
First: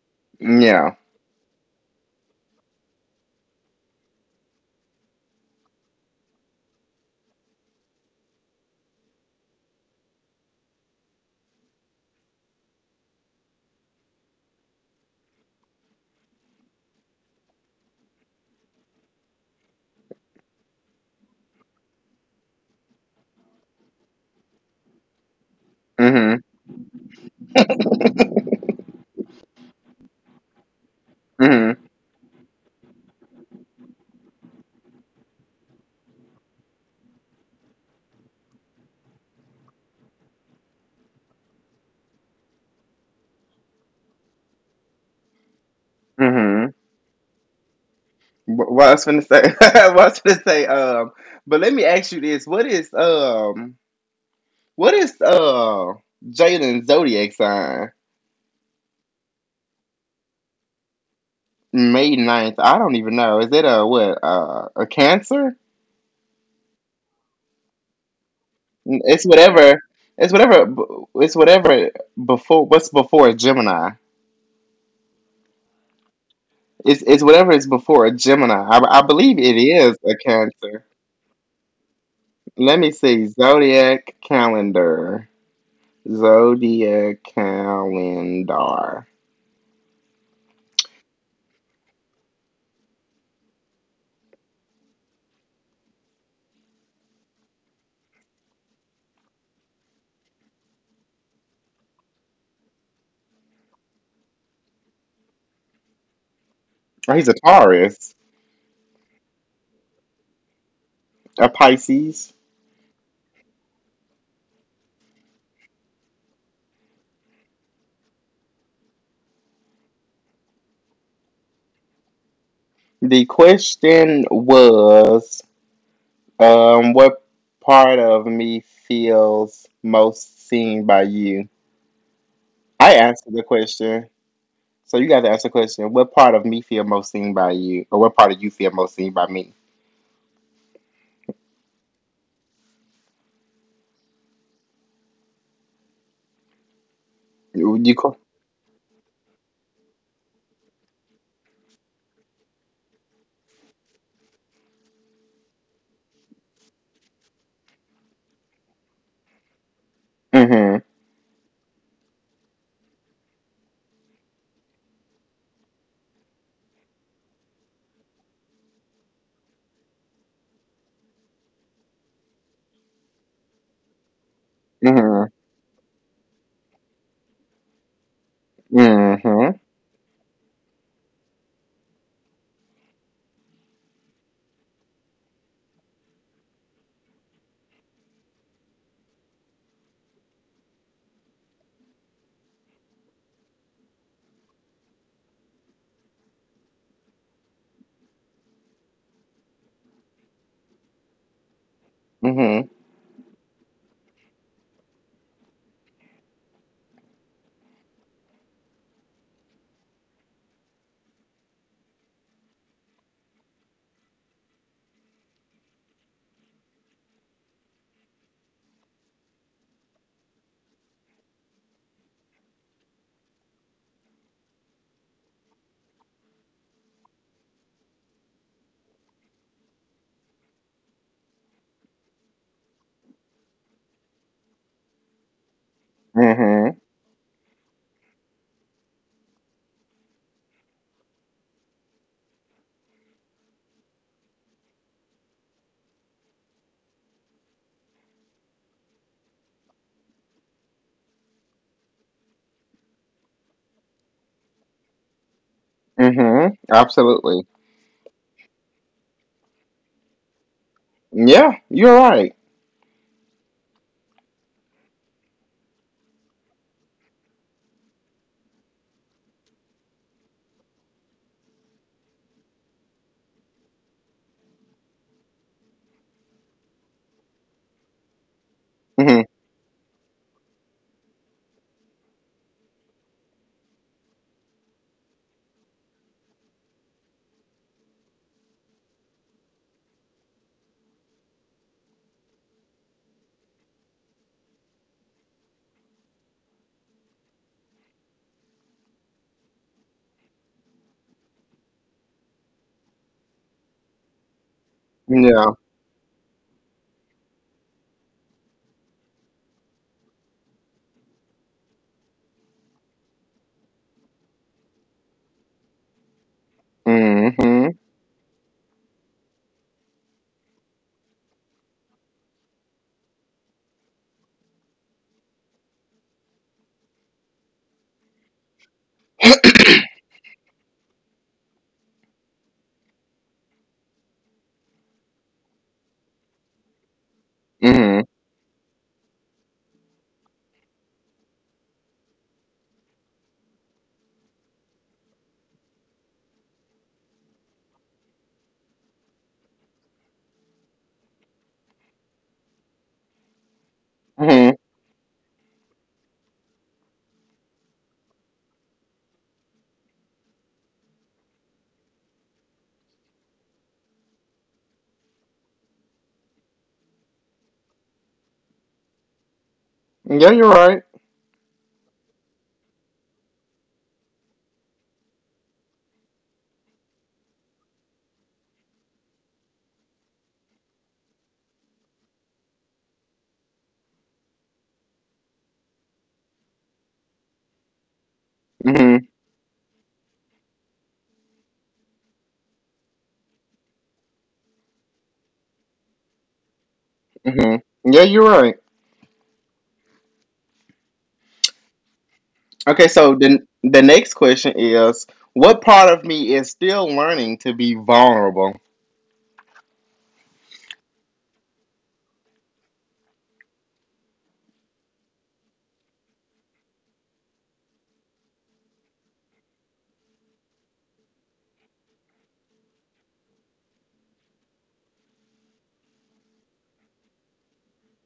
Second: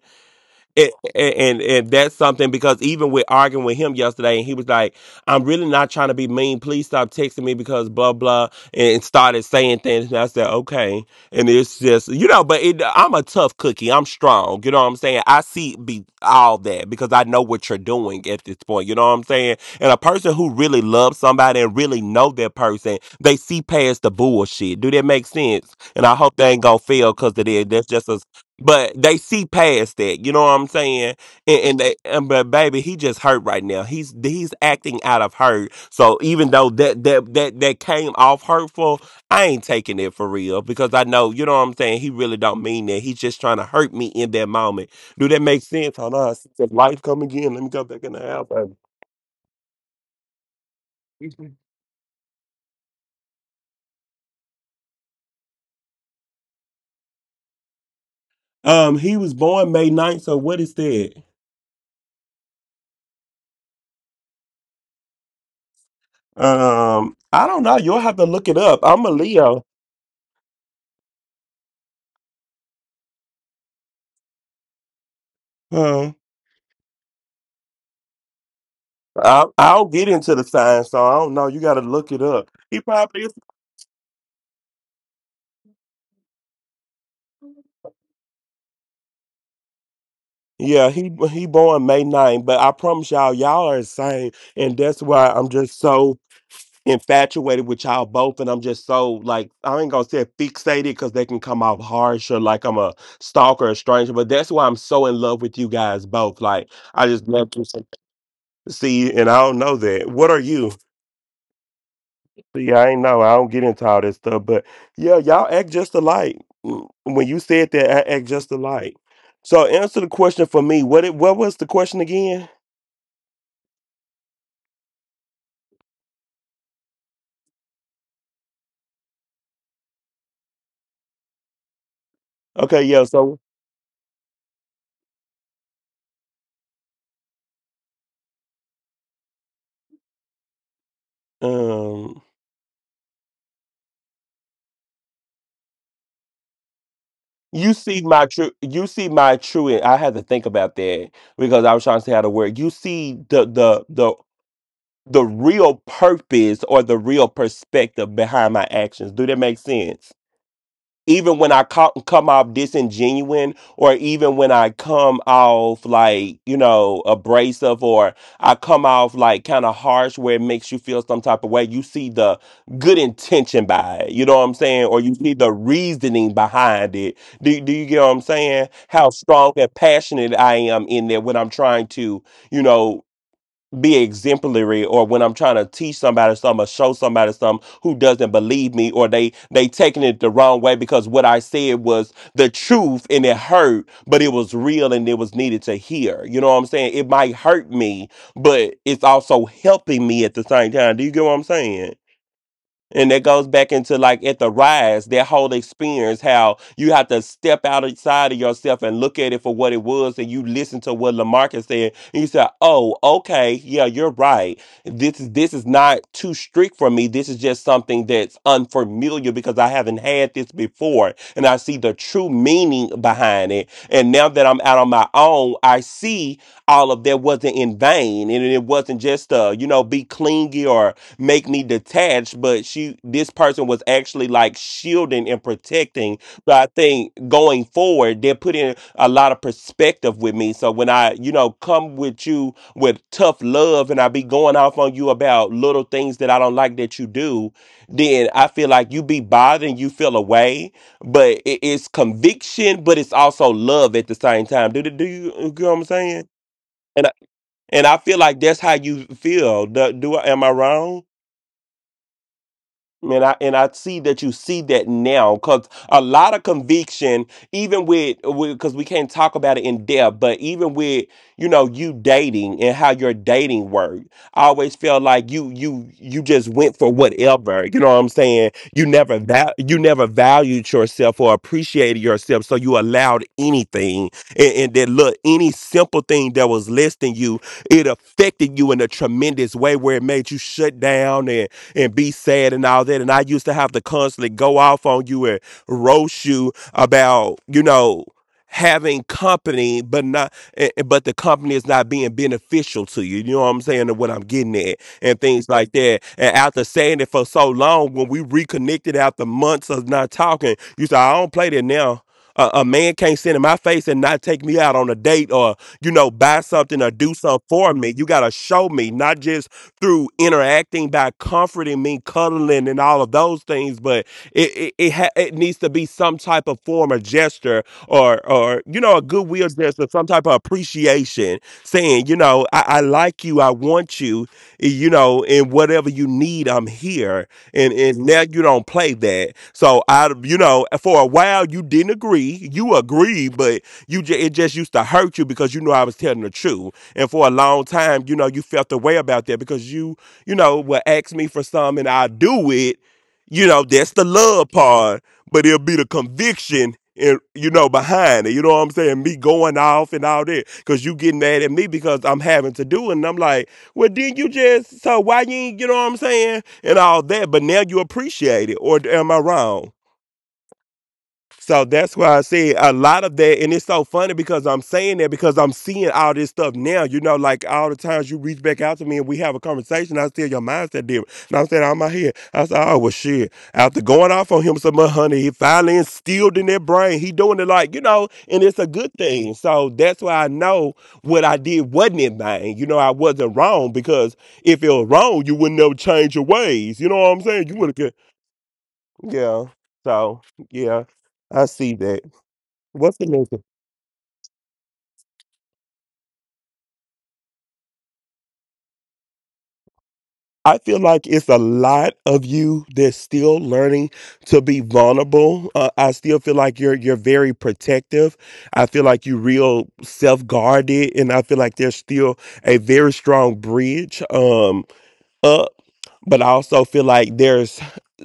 Speaker 2: and,
Speaker 1: yeah,
Speaker 2: and and that's something, because even with arguing with him yesterday, and he was like, "I'm really not trying to be mean. Please stop texting me because blah blah," and started saying things. And I said, "Okay," and it's just, you know, but it, I'm a tough cookie. I'm strong. You know what I'm saying? I see be all that because I know what you're doing at this point. You know what I'm saying? And a person who really loves somebody and really know that person, they see past the bullshit. Do that make sense? And I hope
Speaker 1: mm-hmm,
Speaker 2: they ain't gonna fail because it is. That's just a— but they see past that, you know what I'm saying?
Speaker 1: mm-hmm,
Speaker 2: But baby, he just hurt right now. He's acting out of hurt. So even though that came off hurtful, I ain't taking it for real because I know, you know what I'm saying. He really don't mean that. He's just trying to hurt me in that moment. Do that make sense? Hold on,
Speaker 1: mm-hmm.
Speaker 2: since life come again. Let me go back in the house,
Speaker 1: What
Speaker 2: baby.
Speaker 1: what I was gonna say, what I was gonna say, but let me ask you this: What is Jalen's zodiac sign?
Speaker 2: He was born May 9th. So what is that?
Speaker 1: May 9th. I don't even know. Is it a what? A Cancer?
Speaker 2: I don't know. You'll have to look it up. I'm a
Speaker 1: It's
Speaker 2: Leo.
Speaker 1: whatever. It's whatever. It's whatever before. What's before a Gemini?
Speaker 2: Um,
Speaker 1: It's whatever is before a Gemini. I believe it
Speaker 2: I'll
Speaker 1: is
Speaker 2: get
Speaker 1: a
Speaker 2: into the sign,
Speaker 1: Cancer.
Speaker 2: so I don't know. You got to look it up. He
Speaker 1: Let me
Speaker 2: probably
Speaker 1: see
Speaker 2: is.
Speaker 1: zodiac calendar. Zodiac calendar.
Speaker 2: Yeah, he born May 9th, but I promise y'all, y'all are insane, and that's why I'm just so infatuated with y'all both, and I'm just so like, I ain't gonna say fixated because they can come off harsh or like I'm a stalker or stranger, but that's why I'm so in love with you guys both. Like, I
Speaker 1: Oh,
Speaker 2: just
Speaker 1: he's a
Speaker 2: love to
Speaker 1: Taurus,
Speaker 2: see, and I don't know that. What are you?
Speaker 1: a Pisces.
Speaker 2: See, I ain't know. I don't get into all that stuff, but yeah, y'all act just alike. Mm, when you said that, I act just alike. So answer the question for me. What was the question again?
Speaker 1: The question was, what part of me feels most seen by you?
Speaker 2: Okay,
Speaker 1: I
Speaker 2: yeah.
Speaker 1: answered
Speaker 2: So
Speaker 1: the question, so you got to ask the question. What part of me feel most seen by you, or what part of you feel most seen by me?
Speaker 2: um, you
Speaker 1: You, you
Speaker 2: see
Speaker 1: co-
Speaker 2: my true, you see my true. I had to think about that because I was trying to say how to word. You see the real purpose or the real perspective behind my actions. Do that make sense?
Speaker 1: mhm,
Speaker 2: Even when I come off disingenuine, or even when I come off like, you know, abrasive, or I come off like kind of harsh, where it makes you feel some type of way. You see the good intention by it, you know what I'm saying, or you
Speaker 1: mhm,
Speaker 2: see the reasoning behind it. Do you get what I'm saying? How strong
Speaker 1: mhm,
Speaker 2: and passionate I am in there when I'm trying to, you know, be exemplary, or when I'm trying to teach somebody something or show somebody something who doesn't believe me, or they taking it the wrong way because what I said was the truth and it hurt but it was real and it was needed to hear. You know what I'm saying? It might hurt me, but it's also helping me at the same time. Do you get what I'm saying?
Speaker 1: mhm,
Speaker 2: And that goes back into like at the rise, that whole experience, how you have to step outside of yourself and look at it for what it was. And you listen to what Lamarcus said. And you say, oh, okay. Yeah, you're right. This is not too strict for me. This is just something that's unfamiliar because I haven't had this before. And I see the true meaning behind it, and now that I'm out on my own, I see all of that wasn't in vain. And it wasn't just, you know, be clingy or make me detached, but this person was actually like shielding and protecting. So I
Speaker 1: mhm,
Speaker 2: think going forward, they're putting a lot of perspective effective with me. So when I, you know, come with you with tough love and I be going off on you about little things that I don't like that you do, then I feel like you be bothered and you feel away. But it's conviction, but it's also love at the same time. Do you get what I'm saying?
Speaker 1: mhm.
Speaker 2: And I,
Speaker 1: Absolutely.
Speaker 2: and I feel like that's how you feel. Am I wrong?
Speaker 1: Yeah, you're right.
Speaker 2: And I see that you see that now, because a lot of conviction, even with— because we can't talk about it in depth, but even with, you know, you dating and how your dating worked, I always felt like you just went for whatever. You know what I'm saying? You never
Speaker 1: Mhm.
Speaker 2: you never valued yourself or appreciated yourself, so you allowed anything. And That look, any simple thing that was listing you, it affected you in a tremendous way where it made you shut down and be sad and all that. And I used to have to constantly go off on you and roast you about, you know, having company, but not, eh, eh, but the company is not being beneficial to you. You know what I'm saying? And what I'm getting at and things
Speaker 1: Yeah.
Speaker 2: like that. And after saying it for so long, when we reconnected after months of not talking, you said, I don't play that now. A man can't sit in my face and not take me out on a date, or, you know, buy something or do something
Speaker 1: Mhm.
Speaker 2: for me. You got to show me, not just through interacting by comforting me, cuddling, and all of those things. But it needs to be some type of form or gesture, or, you know, a goodwill gesture, some type of appreciation, saying, you know, I like you, I want you, you know, and whatever you need, I'm here. And
Speaker 1: Mhm.
Speaker 2: Now you don't play that. So I, you know, for a while you didn't agree, you agreed, but you it just used to hurt you because you knew I was telling the truth. And for a long time, you know, you felt the way about that because you know, will ask me for something and I do it. You know, that's the love
Speaker 1: Mhm.
Speaker 2: part, but it'll be the conviction and you know behind it. You know what I'm saying? Me going off and all that because you getting mad at me because I'm having to do it. And I'm like, well, didn't you just? So why you ain't? You know what I'm saying? And all that. But now you appreciate it, or am I wrong?
Speaker 1: Yeah, you're right.
Speaker 2: So that's why I say a lot of that, and it's so funny because I'm saying that because I'm seeing all this stuff now. You know, like all the times you reach back out to me and we have a conversation, I still your mindset different. And I'm saying out my head, I said, oh well, shit. After going off on him some more, honey, he finally instilled in their brain. He doing it like you know, and it's a good
Speaker 1: Hmm.
Speaker 2: thing. So that's why I know what I did wasn't in vain. You know, I wasn't wrong because if it was wrong, you wouldn't have changed your ways. You know what I'm saying? You
Speaker 1: Hmm.
Speaker 2: would have,
Speaker 1: Yeah, you're right.
Speaker 2: yeah. So yeah, I see that.
Speaker 1: Okay,
Speaker 2: What's the
Speaker 1: so
Speaker 2: name?
Speaker 1: the next question is, what part of me is still learning to be vulnerable?
Speaker 2: I feel like it's a lot of you that's still learning to be vulnerable. I still feel like you're very protective. I feel like you real self guarded, and I feel like there's still a very strong bridge up. But I also feel like there's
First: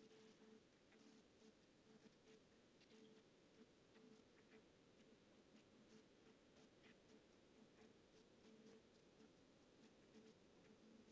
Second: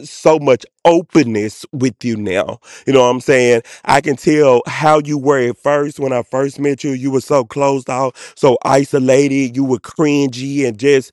Speaker 2: so much openness with you now. You know what I'm saying? I can tell how you were at first when I first met you. You were so closed off, so isolated. You were cringy and just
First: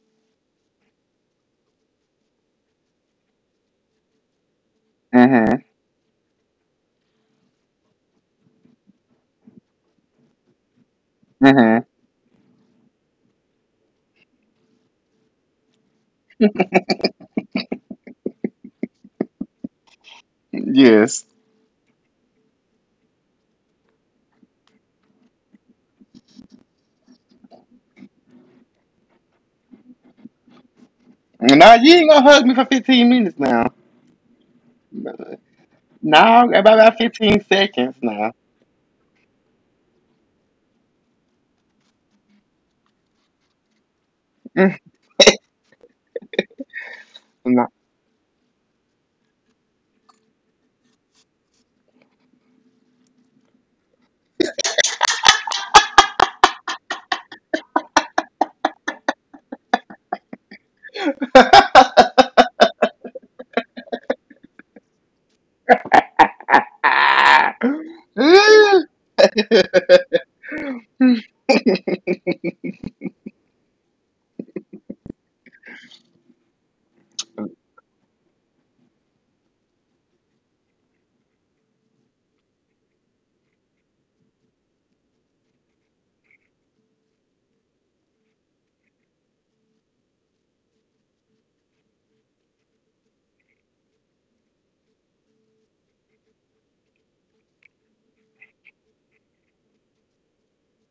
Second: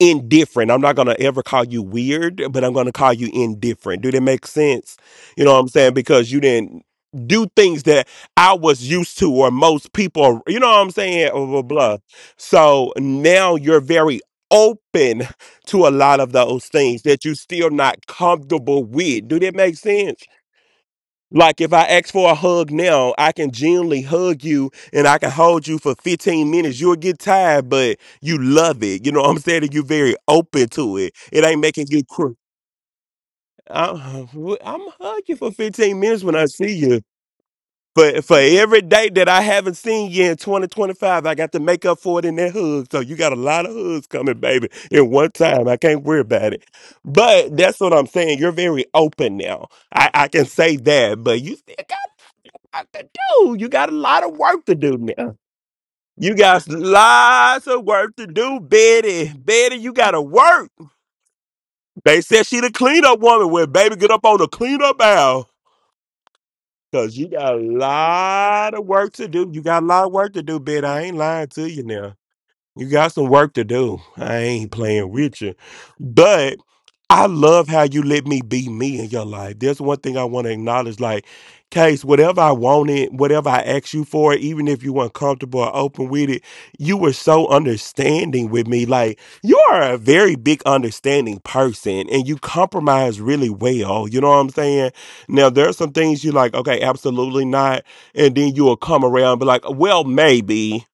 Speaker 2: indifferent. I'm not going to ever call you weird, but I'm going to call you indifferent. Do that make sense? You know what
Speaker 1: Hmm.
Speaker 2: I'm saying? Because you didn't do things that I was used to or most people, you know what I'm saying? Blah, blah,
Speaker 1: Hmm.
Speaker 2: blah. So now you're very open to a lot of those things that you're still not comfortable with. Do that make sense?
Speaker 1: Yes.
Speaker 2: Like if I ask for a hug now, I can genuinely hug you and I can hold you for 15 minutes. You'll get tired, but you love it. You know what I'm saying? You're very open to it. It ain't
Speaker 1: Now
Speaker 2: making
Speaker 1: you
Speaker 2: you
Speaker 1: ain't gonna
Speaker 2: cry.
Speaker 1: hug me for 15 minutes now.
Speaker 2: I'm, I'm hug for 15 minutes when
Speaker 1: Now
Speaker 2: I see
Speaker 1: about
Speaker 2: you.
Speaker 1: 15 seconds
Speaker 2: But
Speaker 1: now.
Speaker 2: for every day that I haven't seen you in 2025, I got to make up for it in that hug. So you got a lot of hugs coming, baby,
Speaker 1: Mm,
Speaker 2: in one time. I can't worry about it. But
Speaker 1: No.
Speaker 2: that's what I'm saying. You're very open now. I can say that, but you still Dude, you got a lot of work to do now. You got lots of work to do, Betty. Betty, you gotta work. They said she the cleanup woman. Well, baby, get up on the cleanup aisle. Cause you got a lot of work to do. You got a lot of work to do, Betty. I ain't lying to you now. You got some work to do. I ain't playing with you. But I love how you let me be me in your life. There's one thing I want to acknowledge. Like, Case, whatever I wanted, whatever I asked you for, even if you weren't comfortable or open with it, you were so understanding with me. Like, you are a very big understanding person and you compromise really well. You know what I'm saying? Now, there are some things you're like, okay, absolutely not. And then you will come around and be like, well, maybe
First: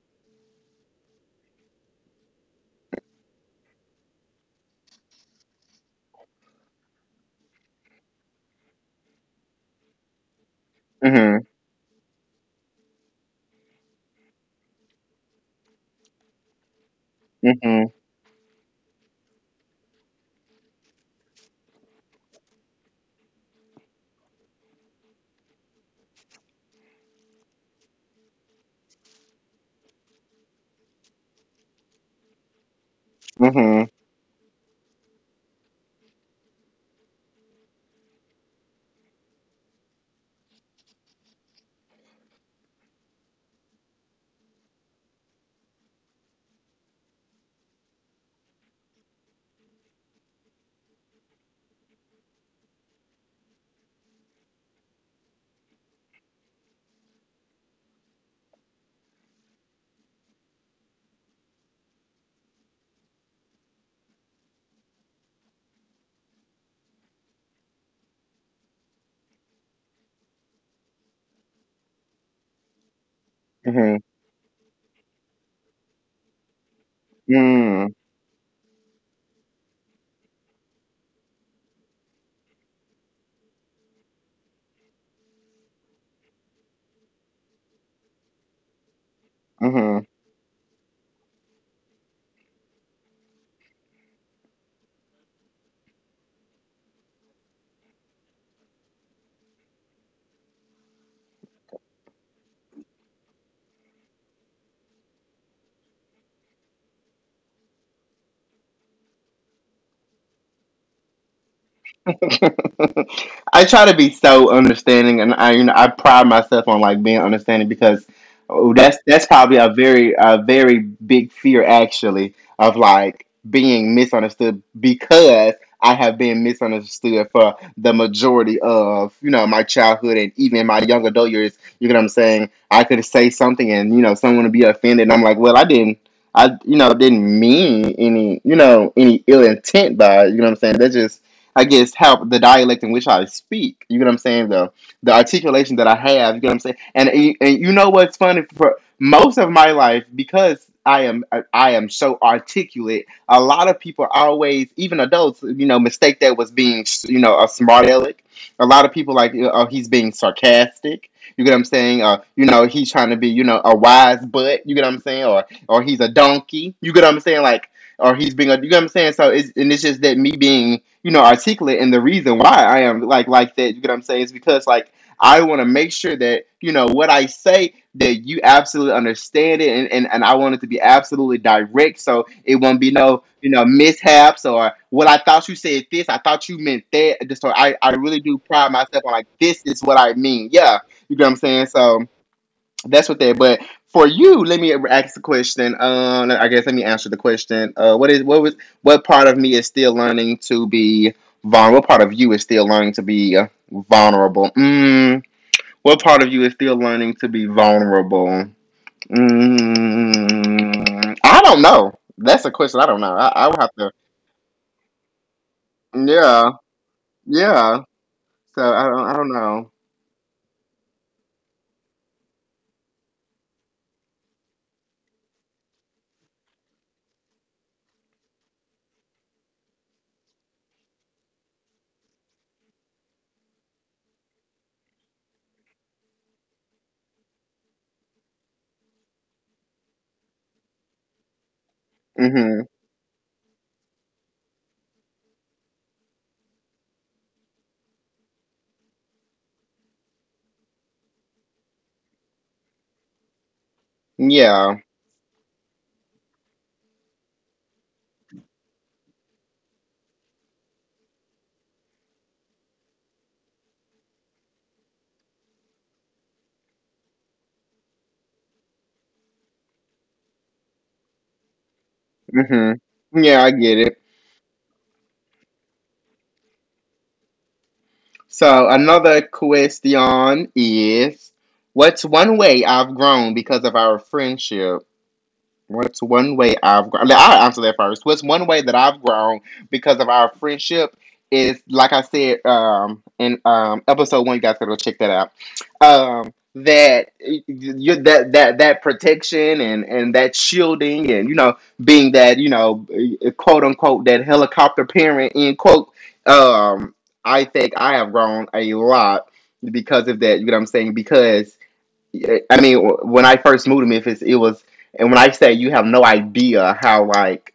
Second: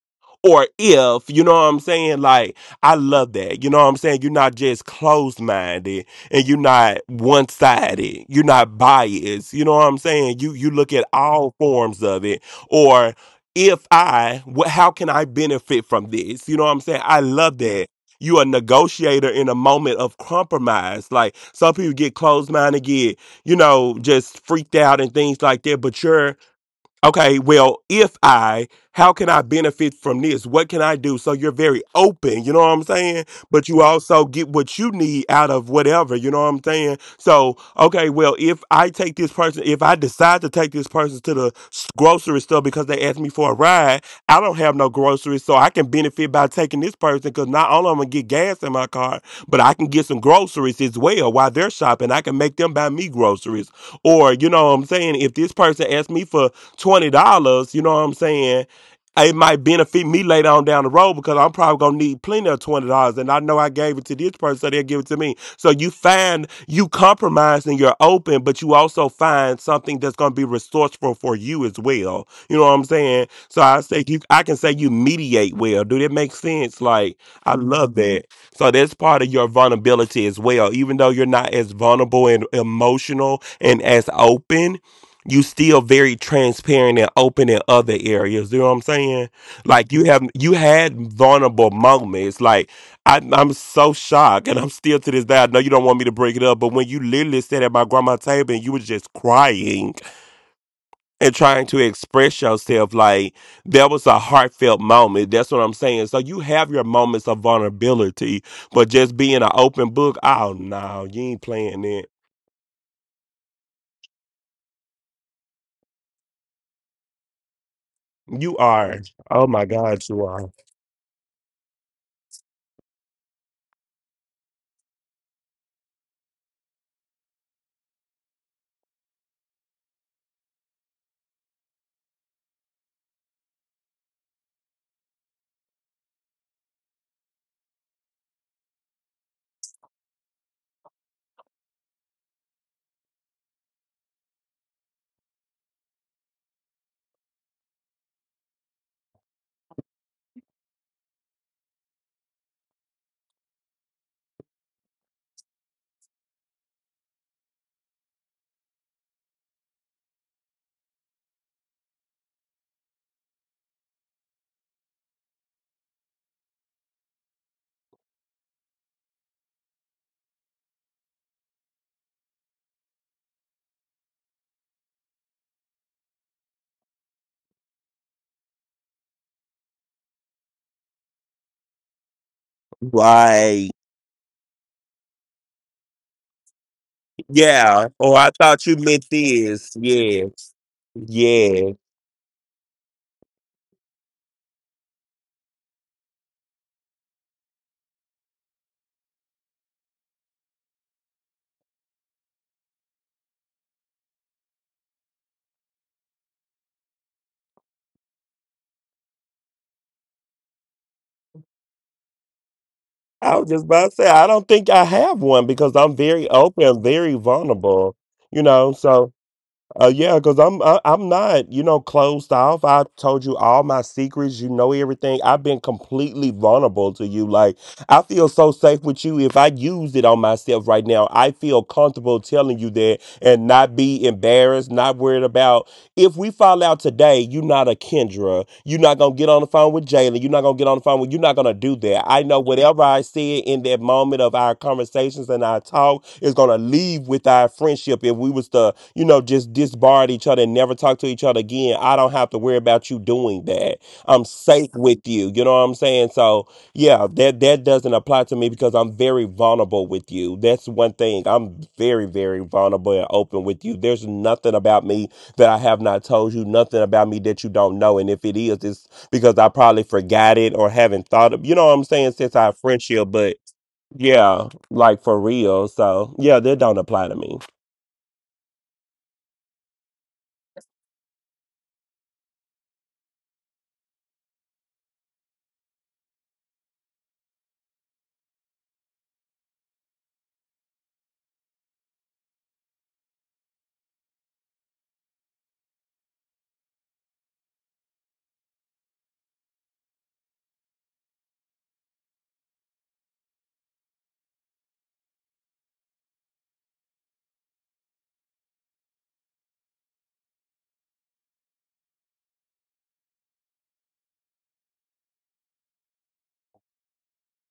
Speaker 2: or if, you know what I'm saying? Like, I love that. You know what I'm saying? You're not just closed minded and you're not one sided. You're not biased. You know what I'm saying? You look at
Speaker 1: Hmm.
Speaker 2: all forms of it. Or if I, what how can I benefit from this? You know what I'm saying? I love that.
Speaker 1: Hmm.
Speaker 2: You a negotiator in a moment of compromise. Like some people get closed minded, get, you know, just freaked out and things like that. But you're okay, well, if I, how can I benefit from this? What can I do? So you're very open, you know what I'm saying? But you
Speaker 1: Hmm.
Speaker 2: also get what you need out of whatever, you know what I'm saying? So, okay, well, if I take this person, if I decide to take this person to the grocery store because they asked me for a ride, I don't have no groceries, so I can benefit by taking this person because not only I'm gonna get gas in my car, but I can get some groceries as well while they're shopping. I can make them buy me groceries. Or, you know what I'm saying? If this person asked me for $20, you know what I'm saying? It might benefit me later on down the road because I'm probably gonna need plenty of $20, and I know I gave it to this person, so they'll give it to me. So you find you compromise and you're open, but you also find something that's gonna be resourceful for you as well. You know what I'm saying? So I say you, I can say you mediate well. Do that make sense? Like I
Speaker 1: Hmm.
Speaker 2: love that. So that's part of your vulnerability as well. Even though you're not as vulnerable and emotional and as open, you still very transparent and open in other areas. You know what I'm saying? Like
Speaker 1: Hmm.
Speaker 2: you have you had vulnerable moments. Like I'm so shocked, and I'm still to this day. I know you don't want me to bring it up, but when you literally sat at my grandma's table and you were just crying and trying to express yourself, like that was a heartfelt moment. That's what I'm saying. So you have your moments of vulnerability, but just being an open book. Oh no, you ain't playing it.
Speaker 1: I try to be so understanding, and I you know I pride myself on like being understanding because
Speaker 2: You
Speaker 1: oh, that's
Speaker 2: are.
Speaker 1: that's
Speaker 2: Oh
Speaker 1: probably
Speaker 2: my
Speaker 1: a
Speaker 2: God,
Speaker 1: very
Speaker 2: you
Speaker 1: a
Speaker 2: are.
Speaker 1: very big fear actually of like being misunderstood because I have been misunderstood for the majority of my childhood and even my young adult years. You know what I'm saying? I could say something and someone would be offended. And I'm like, well, I didn't. I didn't mean any you know any ill intent by it. You know what I'm saying. That's just I guess how the dialect in which I speak. You get what I'm saying? The articulation that I have. You get what I'm saying? And what's funny for most of my life because I am so articulate. A lot of people always, even adults, mistake that was being a smart aleck. A lot of people like oh he's being sarcastic. You get what I'm saying? He's trying to be, a wise butt. You get what I'm saying? Or he's a donkey. You get what I'm saying? Like, or he's being a you know what I'm saying? So it's just that me being, articulate and the reason why I am like that, you know what I'm saying, is because like I want to make sure that, what I say that you absolutely understand it and I want it to be absolutely direct so it won't be no,
Speaker 2: Right.
Speaker 1: mishaps or what I thought you said this, I thought you meant that. Just so I
Speaker 2: Yeah.
Speaker 1: really do
Speaker 2: Oh, I
Speaker 1: pride myself
Speaker 2: thought
Speaker 1: on
Speaker 2: you
Speaker 1: like
Speaker 2: meant
Speaker 1: this is what I
Speaker 2: this.
Speaker 1: mean.
Speaker 2: Yeah.
Speaker 1: Yeah. You know what I'm saying? So
Speaker 2: Yeah.
Speaker 1: that's what that. But for you, let me ask the question. I guess let me answer the question. What part of me is still learning to be vulnerable? What part of you is still learning to be vulnerable? What part of you is still learning to be vulnerable? I don't know. That's a question. I don't know. I,
Speaker 2: I
Speaker 1: I
Speaker 2: was
Speaker 1: would
Speaker 2: just
Speaker 1: have to.
Speaker 2: about to say, I don't think I have one because I'm very
Speaker 1: Yeah,
Speaker 2: open, very
Speaker 1: yeah.
Speaker 2: vulnerable, you
Speaker 1: So
Speaker 2: know.
Speaker 1: I don't. I
Speaker 2: So,
Speaker 1: don't know.
Speaker 2: yeah, because I'm not, you know, closed off. I told you all my secrets. You know everything. I've been completely vulnerable to you. Like I feel so safe with you. If I used it on myself right now, I feel comfortable telling you that and not be embarrassed, not worried about if we fall out today, you're not a Kendra. You're not gonna get on the phone with Jalen. You're not gonna get on the phone with. You're not gonna do that. I know
Speaker 1: Mhm.
Speaker 2: whatever I said in that moment of our conversations and our talk is gonna leave with our friendship. If we was to, you know, just disbarred each other and never talk to each other again, I don't have to worry about you doing that. I'm safe
Speaker 1: Yeah.
Speaker 2: with you. You know what I'm saying? So yeah, that doesn't apply to me because I'm very vulnerable with you. That's one thing. I'm very very vulnerable and open with you. There's nothing about me that I have not told you nothing about me that you don't know. And if it is, it's because I probably forgot it or haven't thought of you know what I'm saying since our
Speaker 1: Mhm.
Speaker 2: friendship, but
Speaker 1: Yeah, I get it.
Speaker 2: yeah, like for real. So yeah, that don't apply to me.
Speaker 1: So another question is, what's one way I've grown because of our friendship? What's one way I've grown? I'll answer that first. What's one way that I've grown because of our friendship is, like I said in episode one, you guys gotta go check that out. That protection and that shielding and being that quote unquote that helicopter parent in quote. Um, I think I have grown a lot because of that. You know what I'm saying? Because I mean, when I first moved to Memphis, it was, and when I say you have no idea how, like,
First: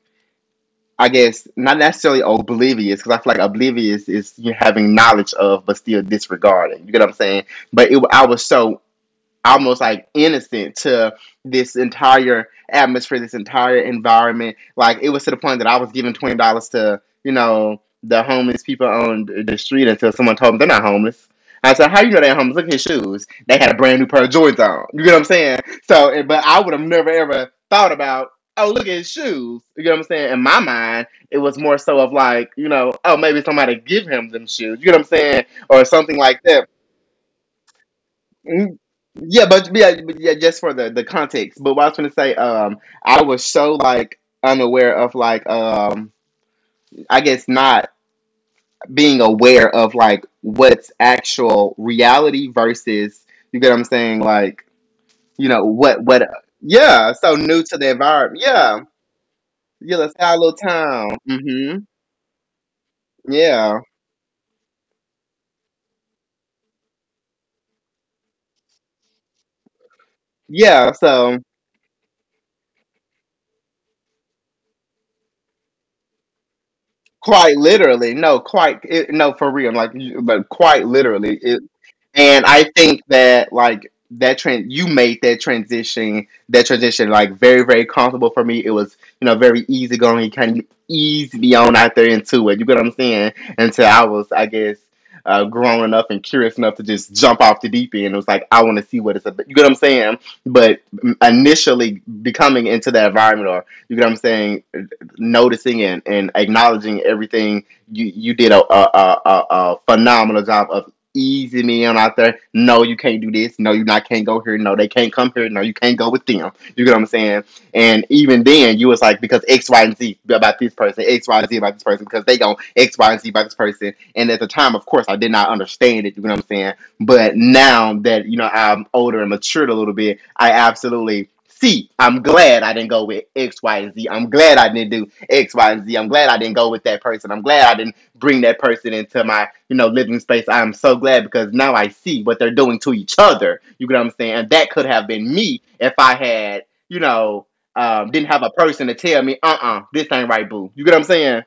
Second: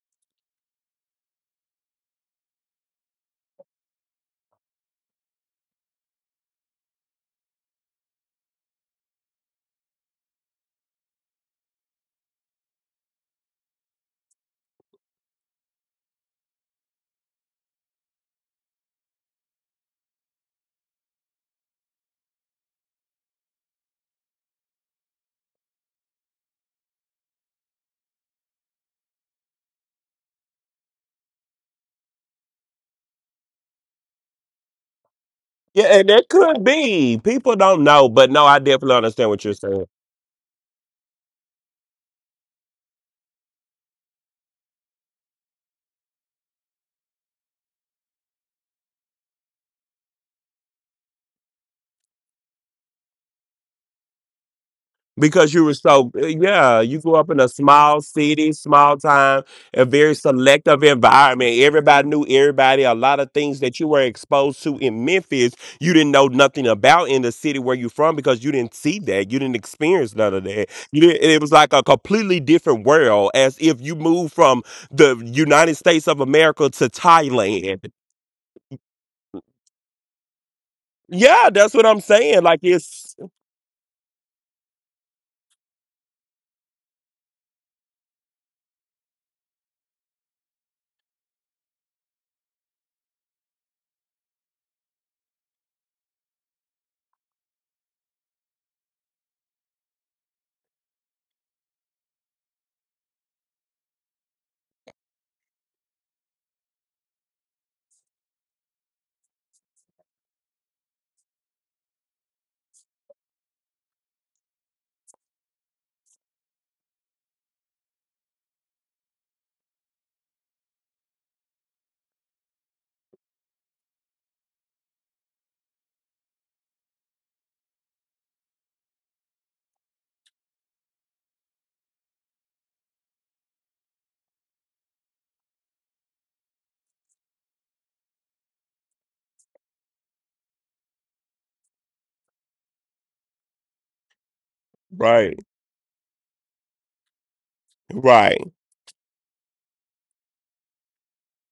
Speaker 1: I guess not necessarily oblivious, because I feel like oblivious is you having knowledge of, but still disregarding. You get what I'm saying? But it, I was so almost like innocent to this entire atmosphere, this entire environment. Like it was to the point that I was giving $20 to the homeless people on the street until someone told me they're not homeless. I said, "How you know they're homeless? Look at his shoes. They had a brand new pair of Jordans on. You get what I'm saying? So, but I would have never ever thought about." Oh, look at his shoes. You know what I'm saying? In my mind, it was more so of like, oh, maybe somebody give him them shoes. You know what I'm saying? Or
Speaker 2: Yeah, and
Speaker 1: something
Speaker 2: that
Speaker 1: like
Speaker 2: could
Speaker 1: that.
Speaker 2: be. People don't know, but no, I
Speaker 1: Mm,
Speaker 2: definitely understand
Speaker 1: Yeah,
Speaker 2: what you're
Speaker 1: but
Speaker 2: saying.
Speaker 1: yeah, but yeah, just for the context. But what I was gonna say, I was so like unaware of like I guess not being aware of like what's actual reality versus you get what I'm saying, like you
Speaker 2: Because you
Speaker 1: know
Speaker 2: were
Speaker 1: what
Speaker 2: so,
Speaker 1: what
Speaker 2: yeah, you
Speaker 1: yeah,
Speaker 2: grew up
Speaker 1: so
Speaker 2: in a
Speaker 1: new to the
Speaker 2: small
Speaker 1: environment,
Speaker 2: city,
Speaker 1: yeah,
Speaker 2: small town, a
Speaker 1: yeah,
Speaker 2: very
Speaker 1: let's have a little
Speaker 2: selective
Speaker 1: town,
Speaker 2: environment,
Speaker 1: mm-hmm,
Speaker 2: everybody knew everybody, a lot of things that
Speaker 1: yeah,
Speaker 2: you were exposed to in Memphis you didn't know nothing about in the city where you from because you didn't see that, you didn't experience none of that,
Speaker 1: yeah,
Speaker 2: you didn't,
Speaker 1: so.
Speaker 2: it was like a completely different world as if you moved from the United States of America to
Speaker 1: Quite
Speaker 2: Thailand.
Speaker 1: literally, no, quite it, no, for real, like, but quite literally,
Speaker 2: Yeah, that's what I'm saying,
Speaker 1: and
Speaker 2: like
Speaker 1: I think
Speaker 2: it's
Speaker 1: that like that trend you made that transition like very, very comfortable for me. It was, very easy going. You kinda eased me on out there into it. You get what I'm saying? Until I was, I guess, grown enough and curious enough to just jump off the deep end. It was like I want to see what it's about. You get what I'm saying? But initially becoming into that environment, or you get what I'm saying, noticing and acknowledging everything you did a phenomenal job of easy man out there. No, you can't do this. No, you not can't go here. No, they can't come here. No, you can't go with them. You get what I'm saying? And even then, you was like because X, Y, and Z about this person, X, Y, and Z about this person, because they go X, Y, and Z about this person. And at the time, of course, I did not understand it. You know what I'm saying? But now that I'm older and matured a little bit, I absolutely see. I'm glad I didn't go with X, Y, and Z. I'm glad I didn't do X, Y, and Z. I'm glad I didn't go with that person. I'm glad I didn't bring that person into my living space. I'm so glad because now I see what they're doing to each other. You get what I'm saying? And that could have
Speaker 2: right,
Speaker 1: been me if I had you know didn't
Speaker 2: right,
Speaker 1: have a person to tell me, uh-uh, this ain't right, boo. You get what I'm saying?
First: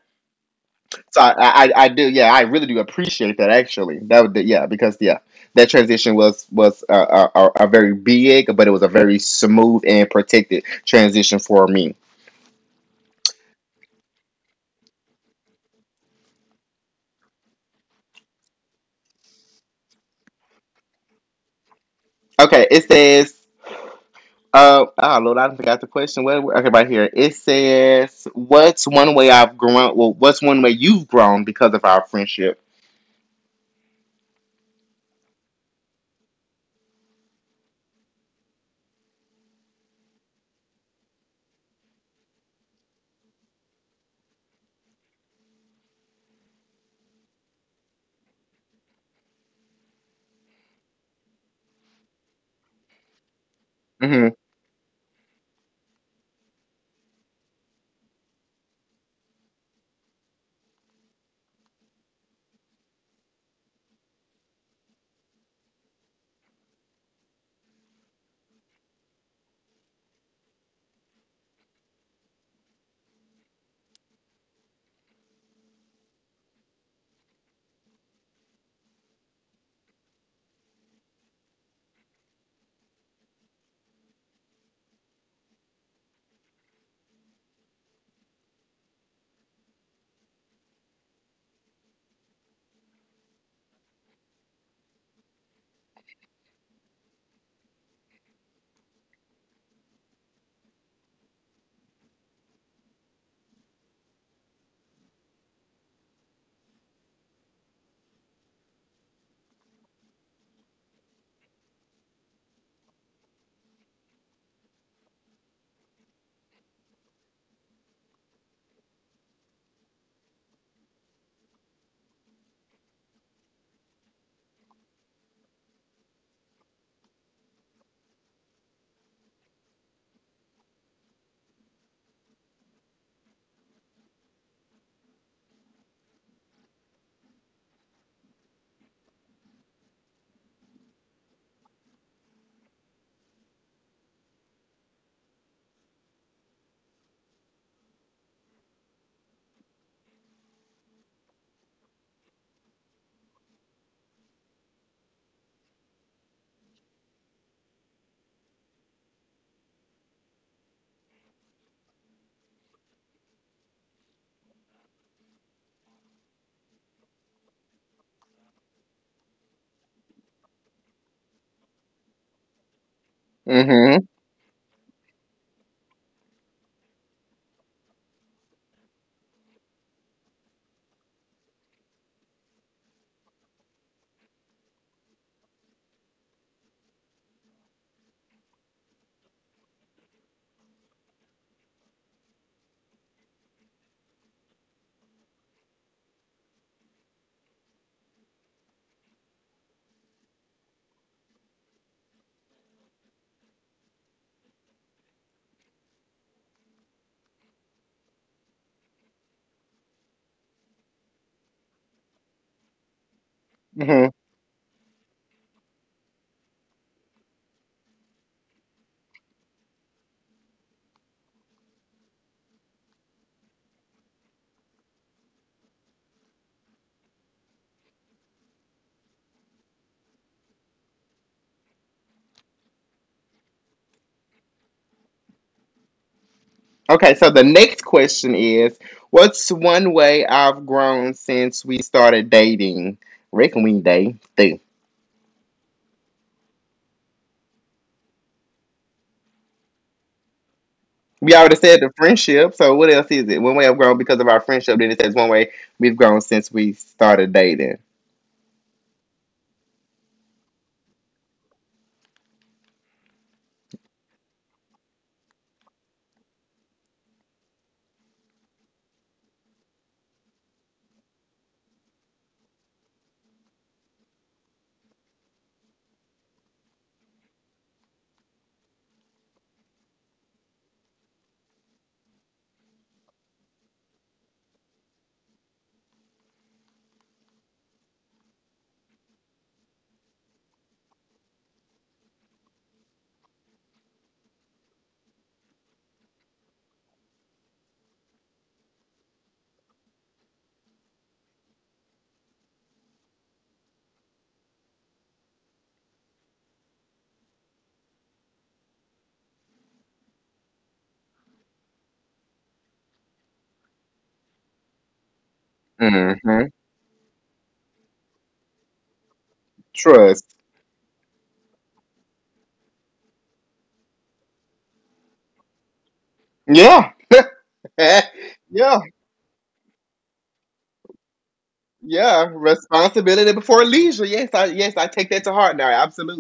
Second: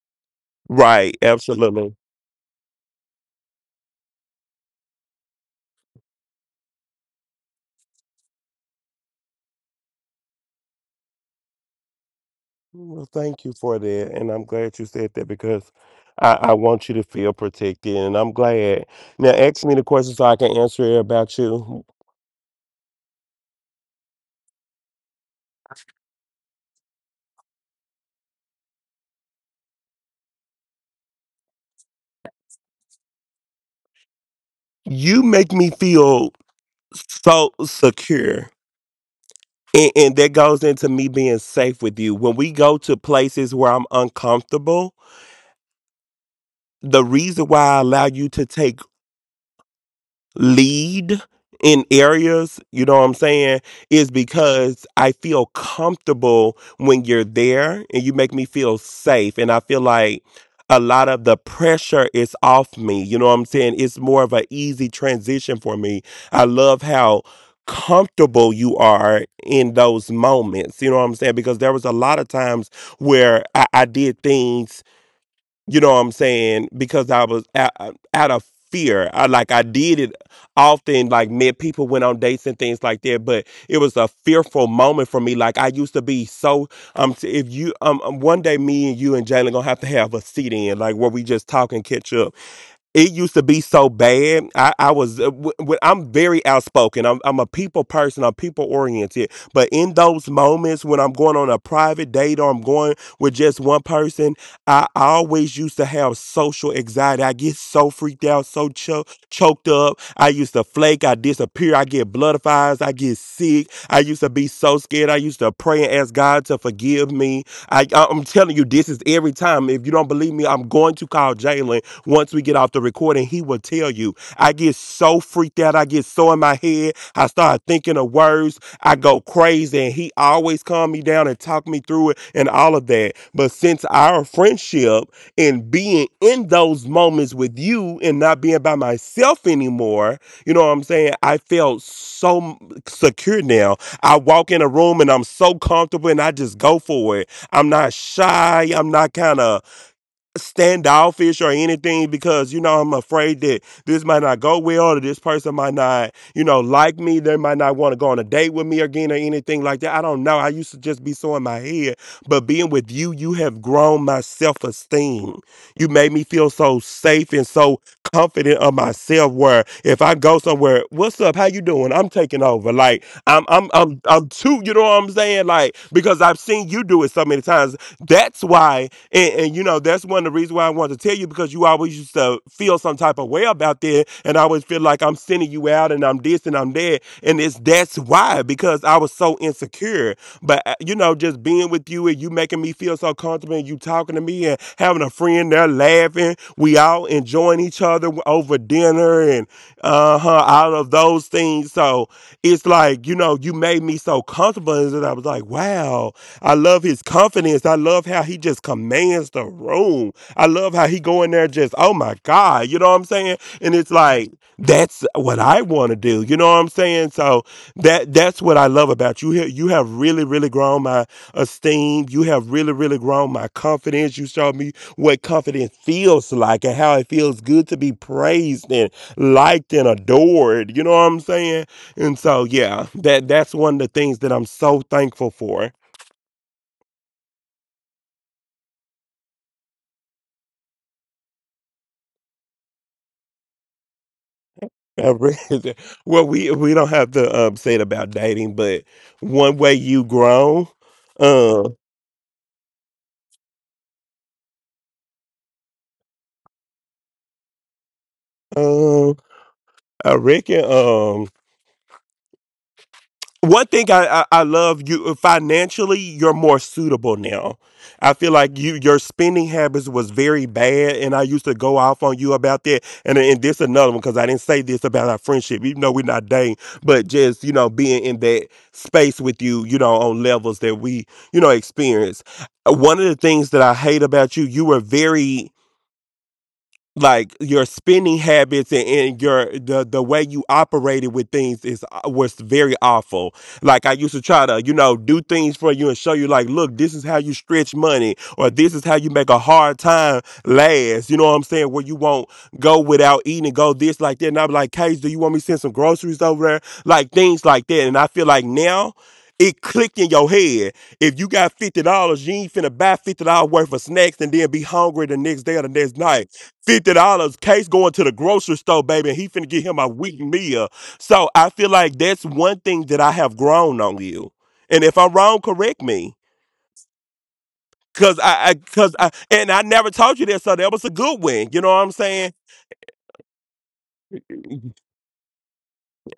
Speaker 2: right,
Speaker 1: So I
Speaker 2: absolutely.
Speaker 1: do, yeah, I really do appreciate that actually. That would, yeah, because yeah, that transition was a very big, but it was a very smooth and protected transition for me.
Speaker 2: Well, thank you for that. And I'm glad you said that because I want you to feel protected. And I'm glad. Now, ask me the question so I can answer it about you.
Speaker 1: Okay, it says, oh Lord, I forgot the question. What? Okay, right here. It says, "What's one way I've grown? Well, what's one way you've grown because of our friendship?"
Speaker 2: You make me feel so secure. And that goes into me being safe with you. When we go to places where I'm uncomfortable, the reason why I allow you to take lead in areas, you know what I'm saying, is
Speaker 1: Mhm.
Speaker 2: because I feel comfortable when you're there and you make me feel safe. And I feel like a lot of the pressure is off me. You know what I'm saying? It's more of an easy transition for me. I love how comfortable you are in those moments. You know what I'm saying? Because there was a lot of times where I did things, you know what I'm saying? Because I was out, out of fear. I like I did it often, like met people went on dates and things like that. But it was a fearful moment for me. Like I used to be so. If you one day me and you and Jalen gonna have to have a sit in, like where we just talk and catch up. It used to be so bad. I was, I'm very outspoken. I'm a people person. I'm people oriented. But in those moments when I'm going on a private date or I'm going with just one person, I always used to have social anxiety. I get so freaked out, so choked up. I used to flake. I disappear. I get bloodifies. I get sick. I used to be so scared. I used to pray and ask God to forgive me. I'm telling you, this is every time. If you don't believe me, I'm going to call Jalen once we get off the recording, he will tell you. I get so freaked out. I get so in my head. I start thinking of words. I go crazy, and he always calmed me down and talked me through it and all of that. But since our friendship and being in those moments with you and not being by myself anymore, you know what I'm saying? I felt so secure now. I walk in a room and I'm so comfortable and I just go for it. I'm not shy. I'm not kind of standoffish or anything because you know I'm afraid that this might not go well or this person might not, you know, like me, they might not want to go on a date with me again or anything like that. I don't know, I used to just be so in my head, but being with you, you have grown my self-esteem. You made me feel so safe and so confident of myself where if I go somewhere, what's up, how you doing, I'm taking over, like I'm I'm I'm
Speaker 1: Mhm.
Speaker 2: I'm too, you know what I'm saying, like because I've seen you do it so many times. That's why, and you know, that's one of the reasons why I wanted to tell you because you always used to feel some type of way about that, and I always feel like I'm sending you out and I'm this and I'm that, and it's that's why, because I was so insecure. But you know, just being with you and you making me feel so comfortable, and you talking to me and having a friend there laughing, we all enjoying each other over dinner and uh huh, all of those things. So it's like, you know, you made me so comfortable, and I was like, wow, I love his confidence point. I love how he just commands the room. I love how he go in there just, oh my God, you know what I'm saying? And it's
Speaker 1: Mhm.
Speaker 2: like, that's what I want to do. You know what I'm saying? So that's what I love about you. You have really, really grown my esteem. You have really, really grown my confidence. You showed me what confidence feels like and how it feels good to be praised and liked and adored. You know what I'm saying? And so yeah, that's one of the things that I'm so thankful for.
Speaker 1: Okay, so the next question is, "What's one way I've grown since we started dating?" Reckon we date. They-
Speaker 2: I read Well, we don't have to say it about dating, but one way you grown,
Speaker 1: We already
Speaker 2: um,
Speaker 1: said the friendship. So what else is it? One way I've grown because of our friendship. Then it says one way we've grown since we started dating.
Speaker 2: um, I reckon, one thing I love you financially you're more suitable now. I feel like you your spending habits was very bad and I used to go off on you about that, and this another one because I didn't say this about our friendship even though we're not dating, but just you know being in that space with you, you know, on levels that we, you know, experience. One of the things that I hate about you, you were very like your spending habits, and your the way you operated with things is was very awful. Like I used to try to you know do things for you and show you like, look, this is how you stretch money or this is how you make a hard time last. You know what I'm saying? Where you won't go without eating and go this like that. And I'm like, Case, do you want me to send some groceries over there? Like things like that. And I feel like now, it clicked in your head. If you got $50, you ain't finna buy $50 worth of snacks and then be hungry the next day or the next night.
Speaker 1: Mhm.
Speaker 2: $50, Case going to the grocery store, baby, and he finna get him a weak
Speaker 1: Trust.
Speaker 2: meal. So I feel like that's one thing that I have grown on you. And if I'm wrong, correct me.
Speaker 1: Yeah.
Speaker 2: Cause I, I
Speaker 1: yeah.
Speaker 2: cause I and I never told you this, so that was a good one. You know what I'm
Speaker 1: Yeah,
Speaker 2: saying?
Speaker 1: responsibility before leisure. Yes, I take that to heart now.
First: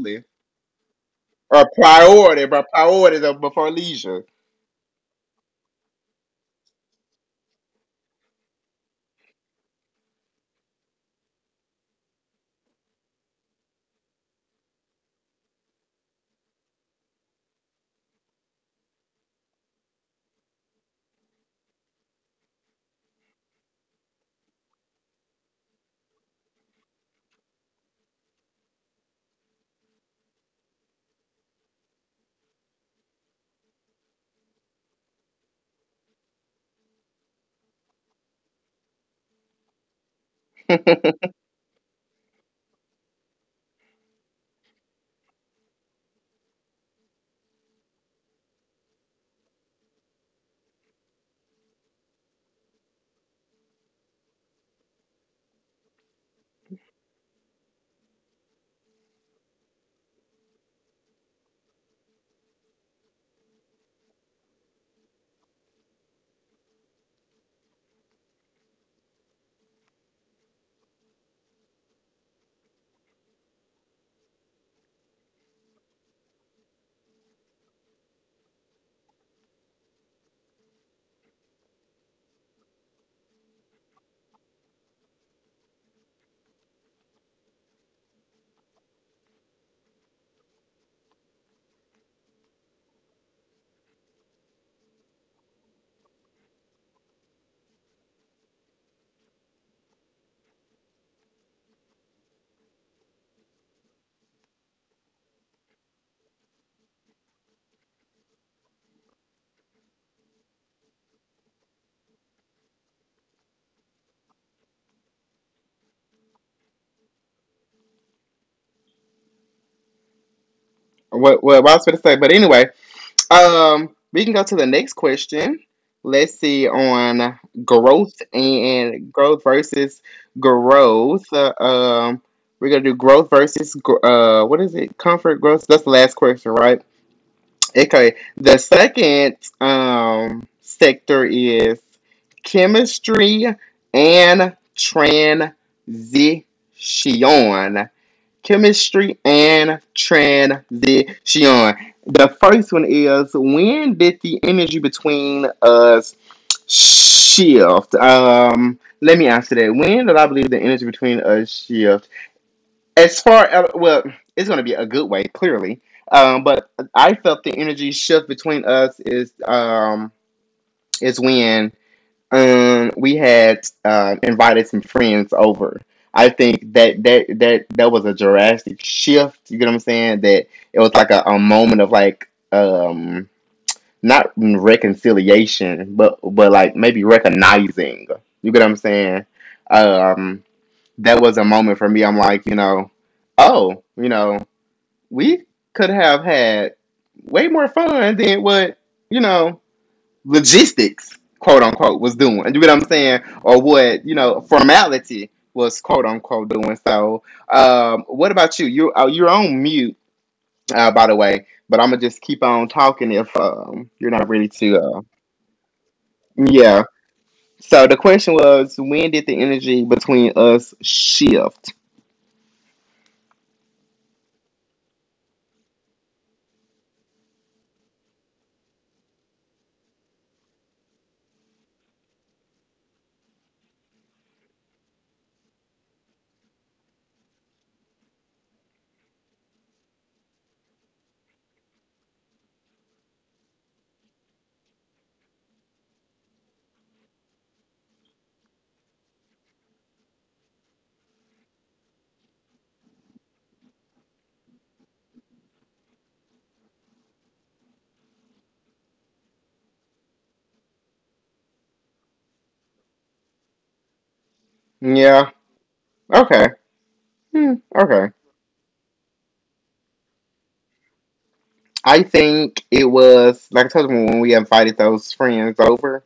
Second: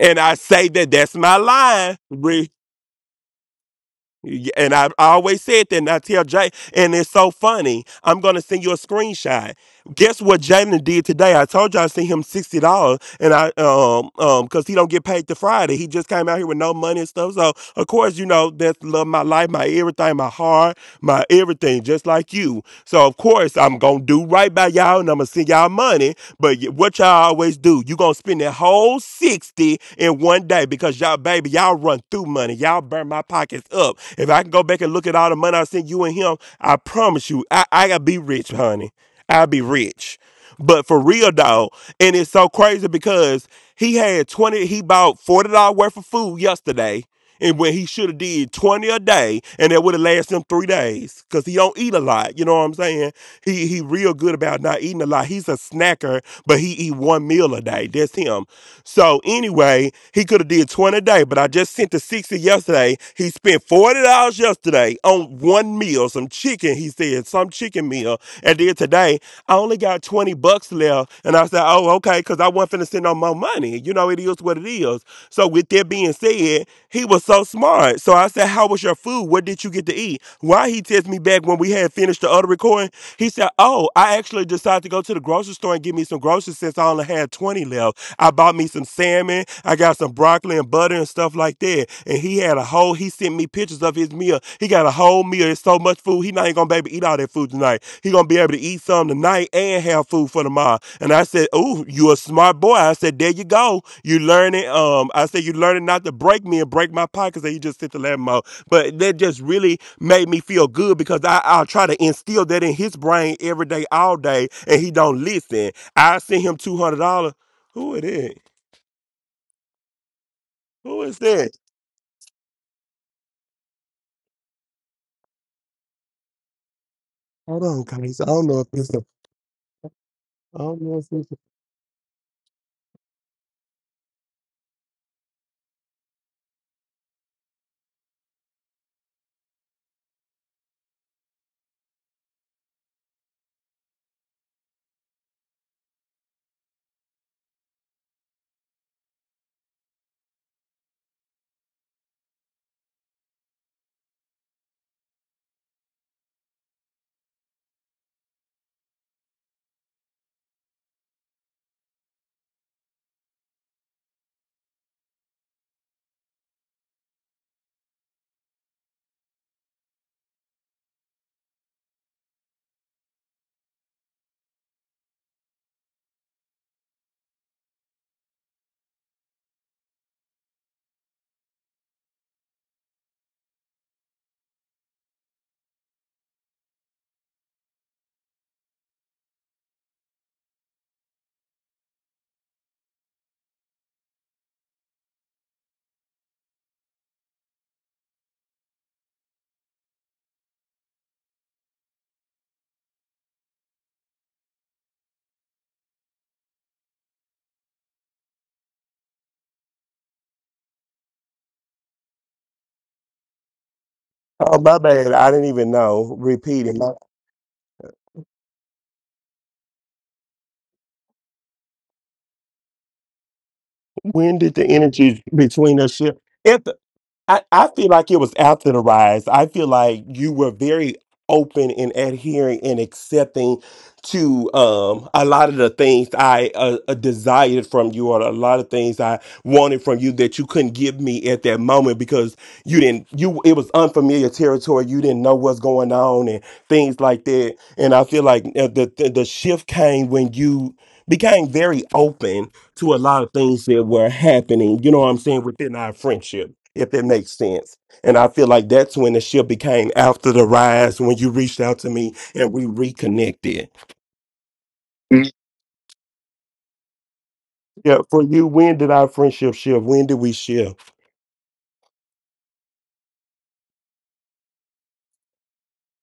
Speaker 2: And I say that that's my
Speaker 1: or
Speaker 2: line.
Speaker 1: priority, but priority before leisure.
Speaker 2: And I always said that, and I tell Jay, and it's so funny. I'm gonna send you a screenshot. Guess what Jalen did today? I told you I sent him $60, and I because he don't get paid to Friday. He just came out here with no money and stuff. So of course, you know that's love, my life, my everything, my heart, my everything, just like you. So of course I'm gonna do right by y'all, and I'm gonna send y'all money. But what y'all always do, you gonna spend that whole 60 in one day because y'all, baby, y'all run through money. Y'all burn my pockets up. If I can go back and look at all the money I sent you and him, I promise you, I gotta be rich, honey. I'll be rich. But for real
Speaker 1: what
Speaker 2: dog. And it's so crazy because he had 20. He bought $40 worth of food yesterday and when he should have did 20 a day and that would have lasted him 3 days because he don't eat a lot, you know what I'm saying. He real good about not eating a lot. He's a snacker but he eat one meal a day, that's him. So anyway he could have did 20 a day but I just sent the 60 yesterday. He spent $40 yesterday on one meal, some chicken. He said some chicken meal at the end today. I only got 20 bucks left. And I said, oh, okay, because I wasn't finna send no more money. You know, it is what it is. So with that being said, he was so smart. So I said, how was your food? What did you get to eat? Why he text me back when we had finished the other recording? He said, oh, I actually decided to go to the grocery store and get me some groceries since I only had 20 left. I bought me some salmon. I got some broccoli and butter and stuff like that. And he had a whole, he sent me pictures of his meal. He got a whole meal. It's so much food. He not even gonna be able to eat all that food tonight. He gonna be able to eat some tonight and have food for tomorrow. And I said, ooh, you a smart boy. I said, there you go. You learning. I said, you learning not to break me and break my pockets. And you just sit the lab mode. But that just really made me feel good because I, I'll try to instill that in his brain every day, all day, and he don't listen. I sent him $200. Who it is? Who is that?
Speaker 1: what I was going to say, but anyway, we can go to the next question. Let's see on
Speaker 2: Hold on, guys.
Speaker 1: growth
Speaker 2: I don't know if it's a.
Speaker 1: and growth versus
Speaker 2: I don't know if
Speaker 1: growth.
Speaker 2: it's a.
Speaker 1: We're gonna do growth versus what is it? Comfort growth. That's the last question, right? Okay. The second sector is chemistry and transition. Chemistry and transition. The first one is, when did the energy between us shift? Let me answer that. When did I believe the energy between us shift? As far as, well, it's going to be a good way, clearly. But I felt the energy shift between us is when we had invited some friends over. I think that that was a drastic shift. You get what I'm saying? That it was like a moment of like, not reconciliation, but like maybe recognizing. You get what I'm saying? Um, that was a moment for me. I'm like, oh, we could have had way more fun than what, you know logistics quote unquote was doing, you know what I'm saying, or what, formality was quote unquote doing. So what about you? You you're on mute by the way, but I'm gonna just keep on talking if you're not ready
Speaker 2: Oh,
Speaker 1: to
Speaker 2: my bad. I didn't even know. Repeating.
Speaker 1: yeah. So the question was, when did the energy between us shift?
Speaker 2: When did the energy between us shift? If. I feel like it was after the rise. I feel like you were very open and adhering and accepting to a lot of the things I desired from you, or a lot of things I wanted from you that you couldn't give me at that moment because you didn't. You it was unfamiliar territory. You didn't know what's going on and things like that. And I feel like the shift came when you became very open to a lot of things that were happening, you know what I'm saying, within our friendship, if it makes sense. And I feel like that's when the ship became after the rise, when you reached out to me and we reconnected.
Speaker 1: Yeah.
Speaker 2: Mm.
Speaker 1: Okay. Hmm,
Speaker 2: Yeah,
Speaker 1: okay.
Speaker 2: for you, when did our friendship shift? When did we shift
Speaker 1: I think it was like I told you, when we invited those friends over.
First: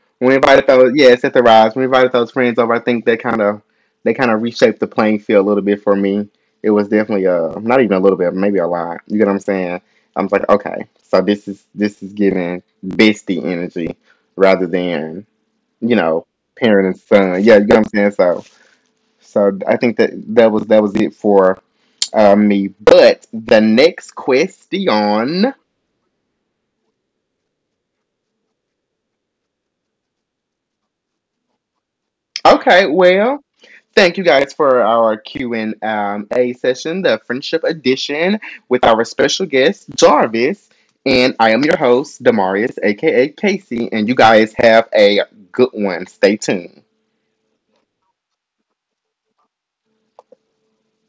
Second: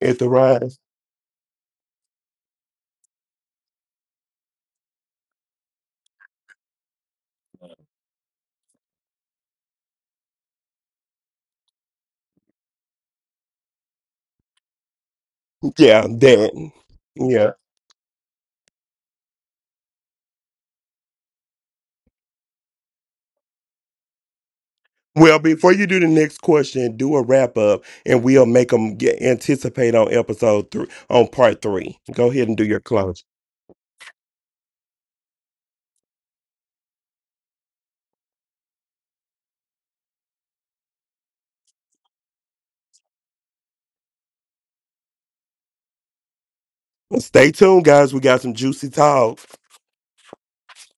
Speaker 2: at the
Speaker 1: When we invited
Speaker 2: rise?
Speaker 1: those, yeah, it's at the rise. When we invited those friends over, I think they kind of, reshaped the playing field a little bit for me. It was definitely, uh, not even a little bit, maybe a lot. You get what I'm saying? I was like, okay, so this is giving bestie energy rather than, you
Speaker 2: Yeah,
Speaker 1: know,
Speaker 2: that.
Speaker 1: parent and son.
Speaker 2: Yeah.
Speaker 1: Yeah, you get what I'm saying? So I think that that was it for me. But the next
Speaker 2: Well,
Speaker 1: question.
Speaker 2: before you do the next question, do a wrap up and we'll make them get, anticipate on episode three, on part three. Go ahead and do your
Speaker 1: Okay,
Speaker 2: close.
Speaker 1: well, thank you guys for our Q and A session, the Friendship Edition, with our special guest Jarvis, and I am your host Demarius, aka Casey, and you guys have a good one. Stay tuned.
Speaker 2: Stay tuned, guys. We got some juicy talk.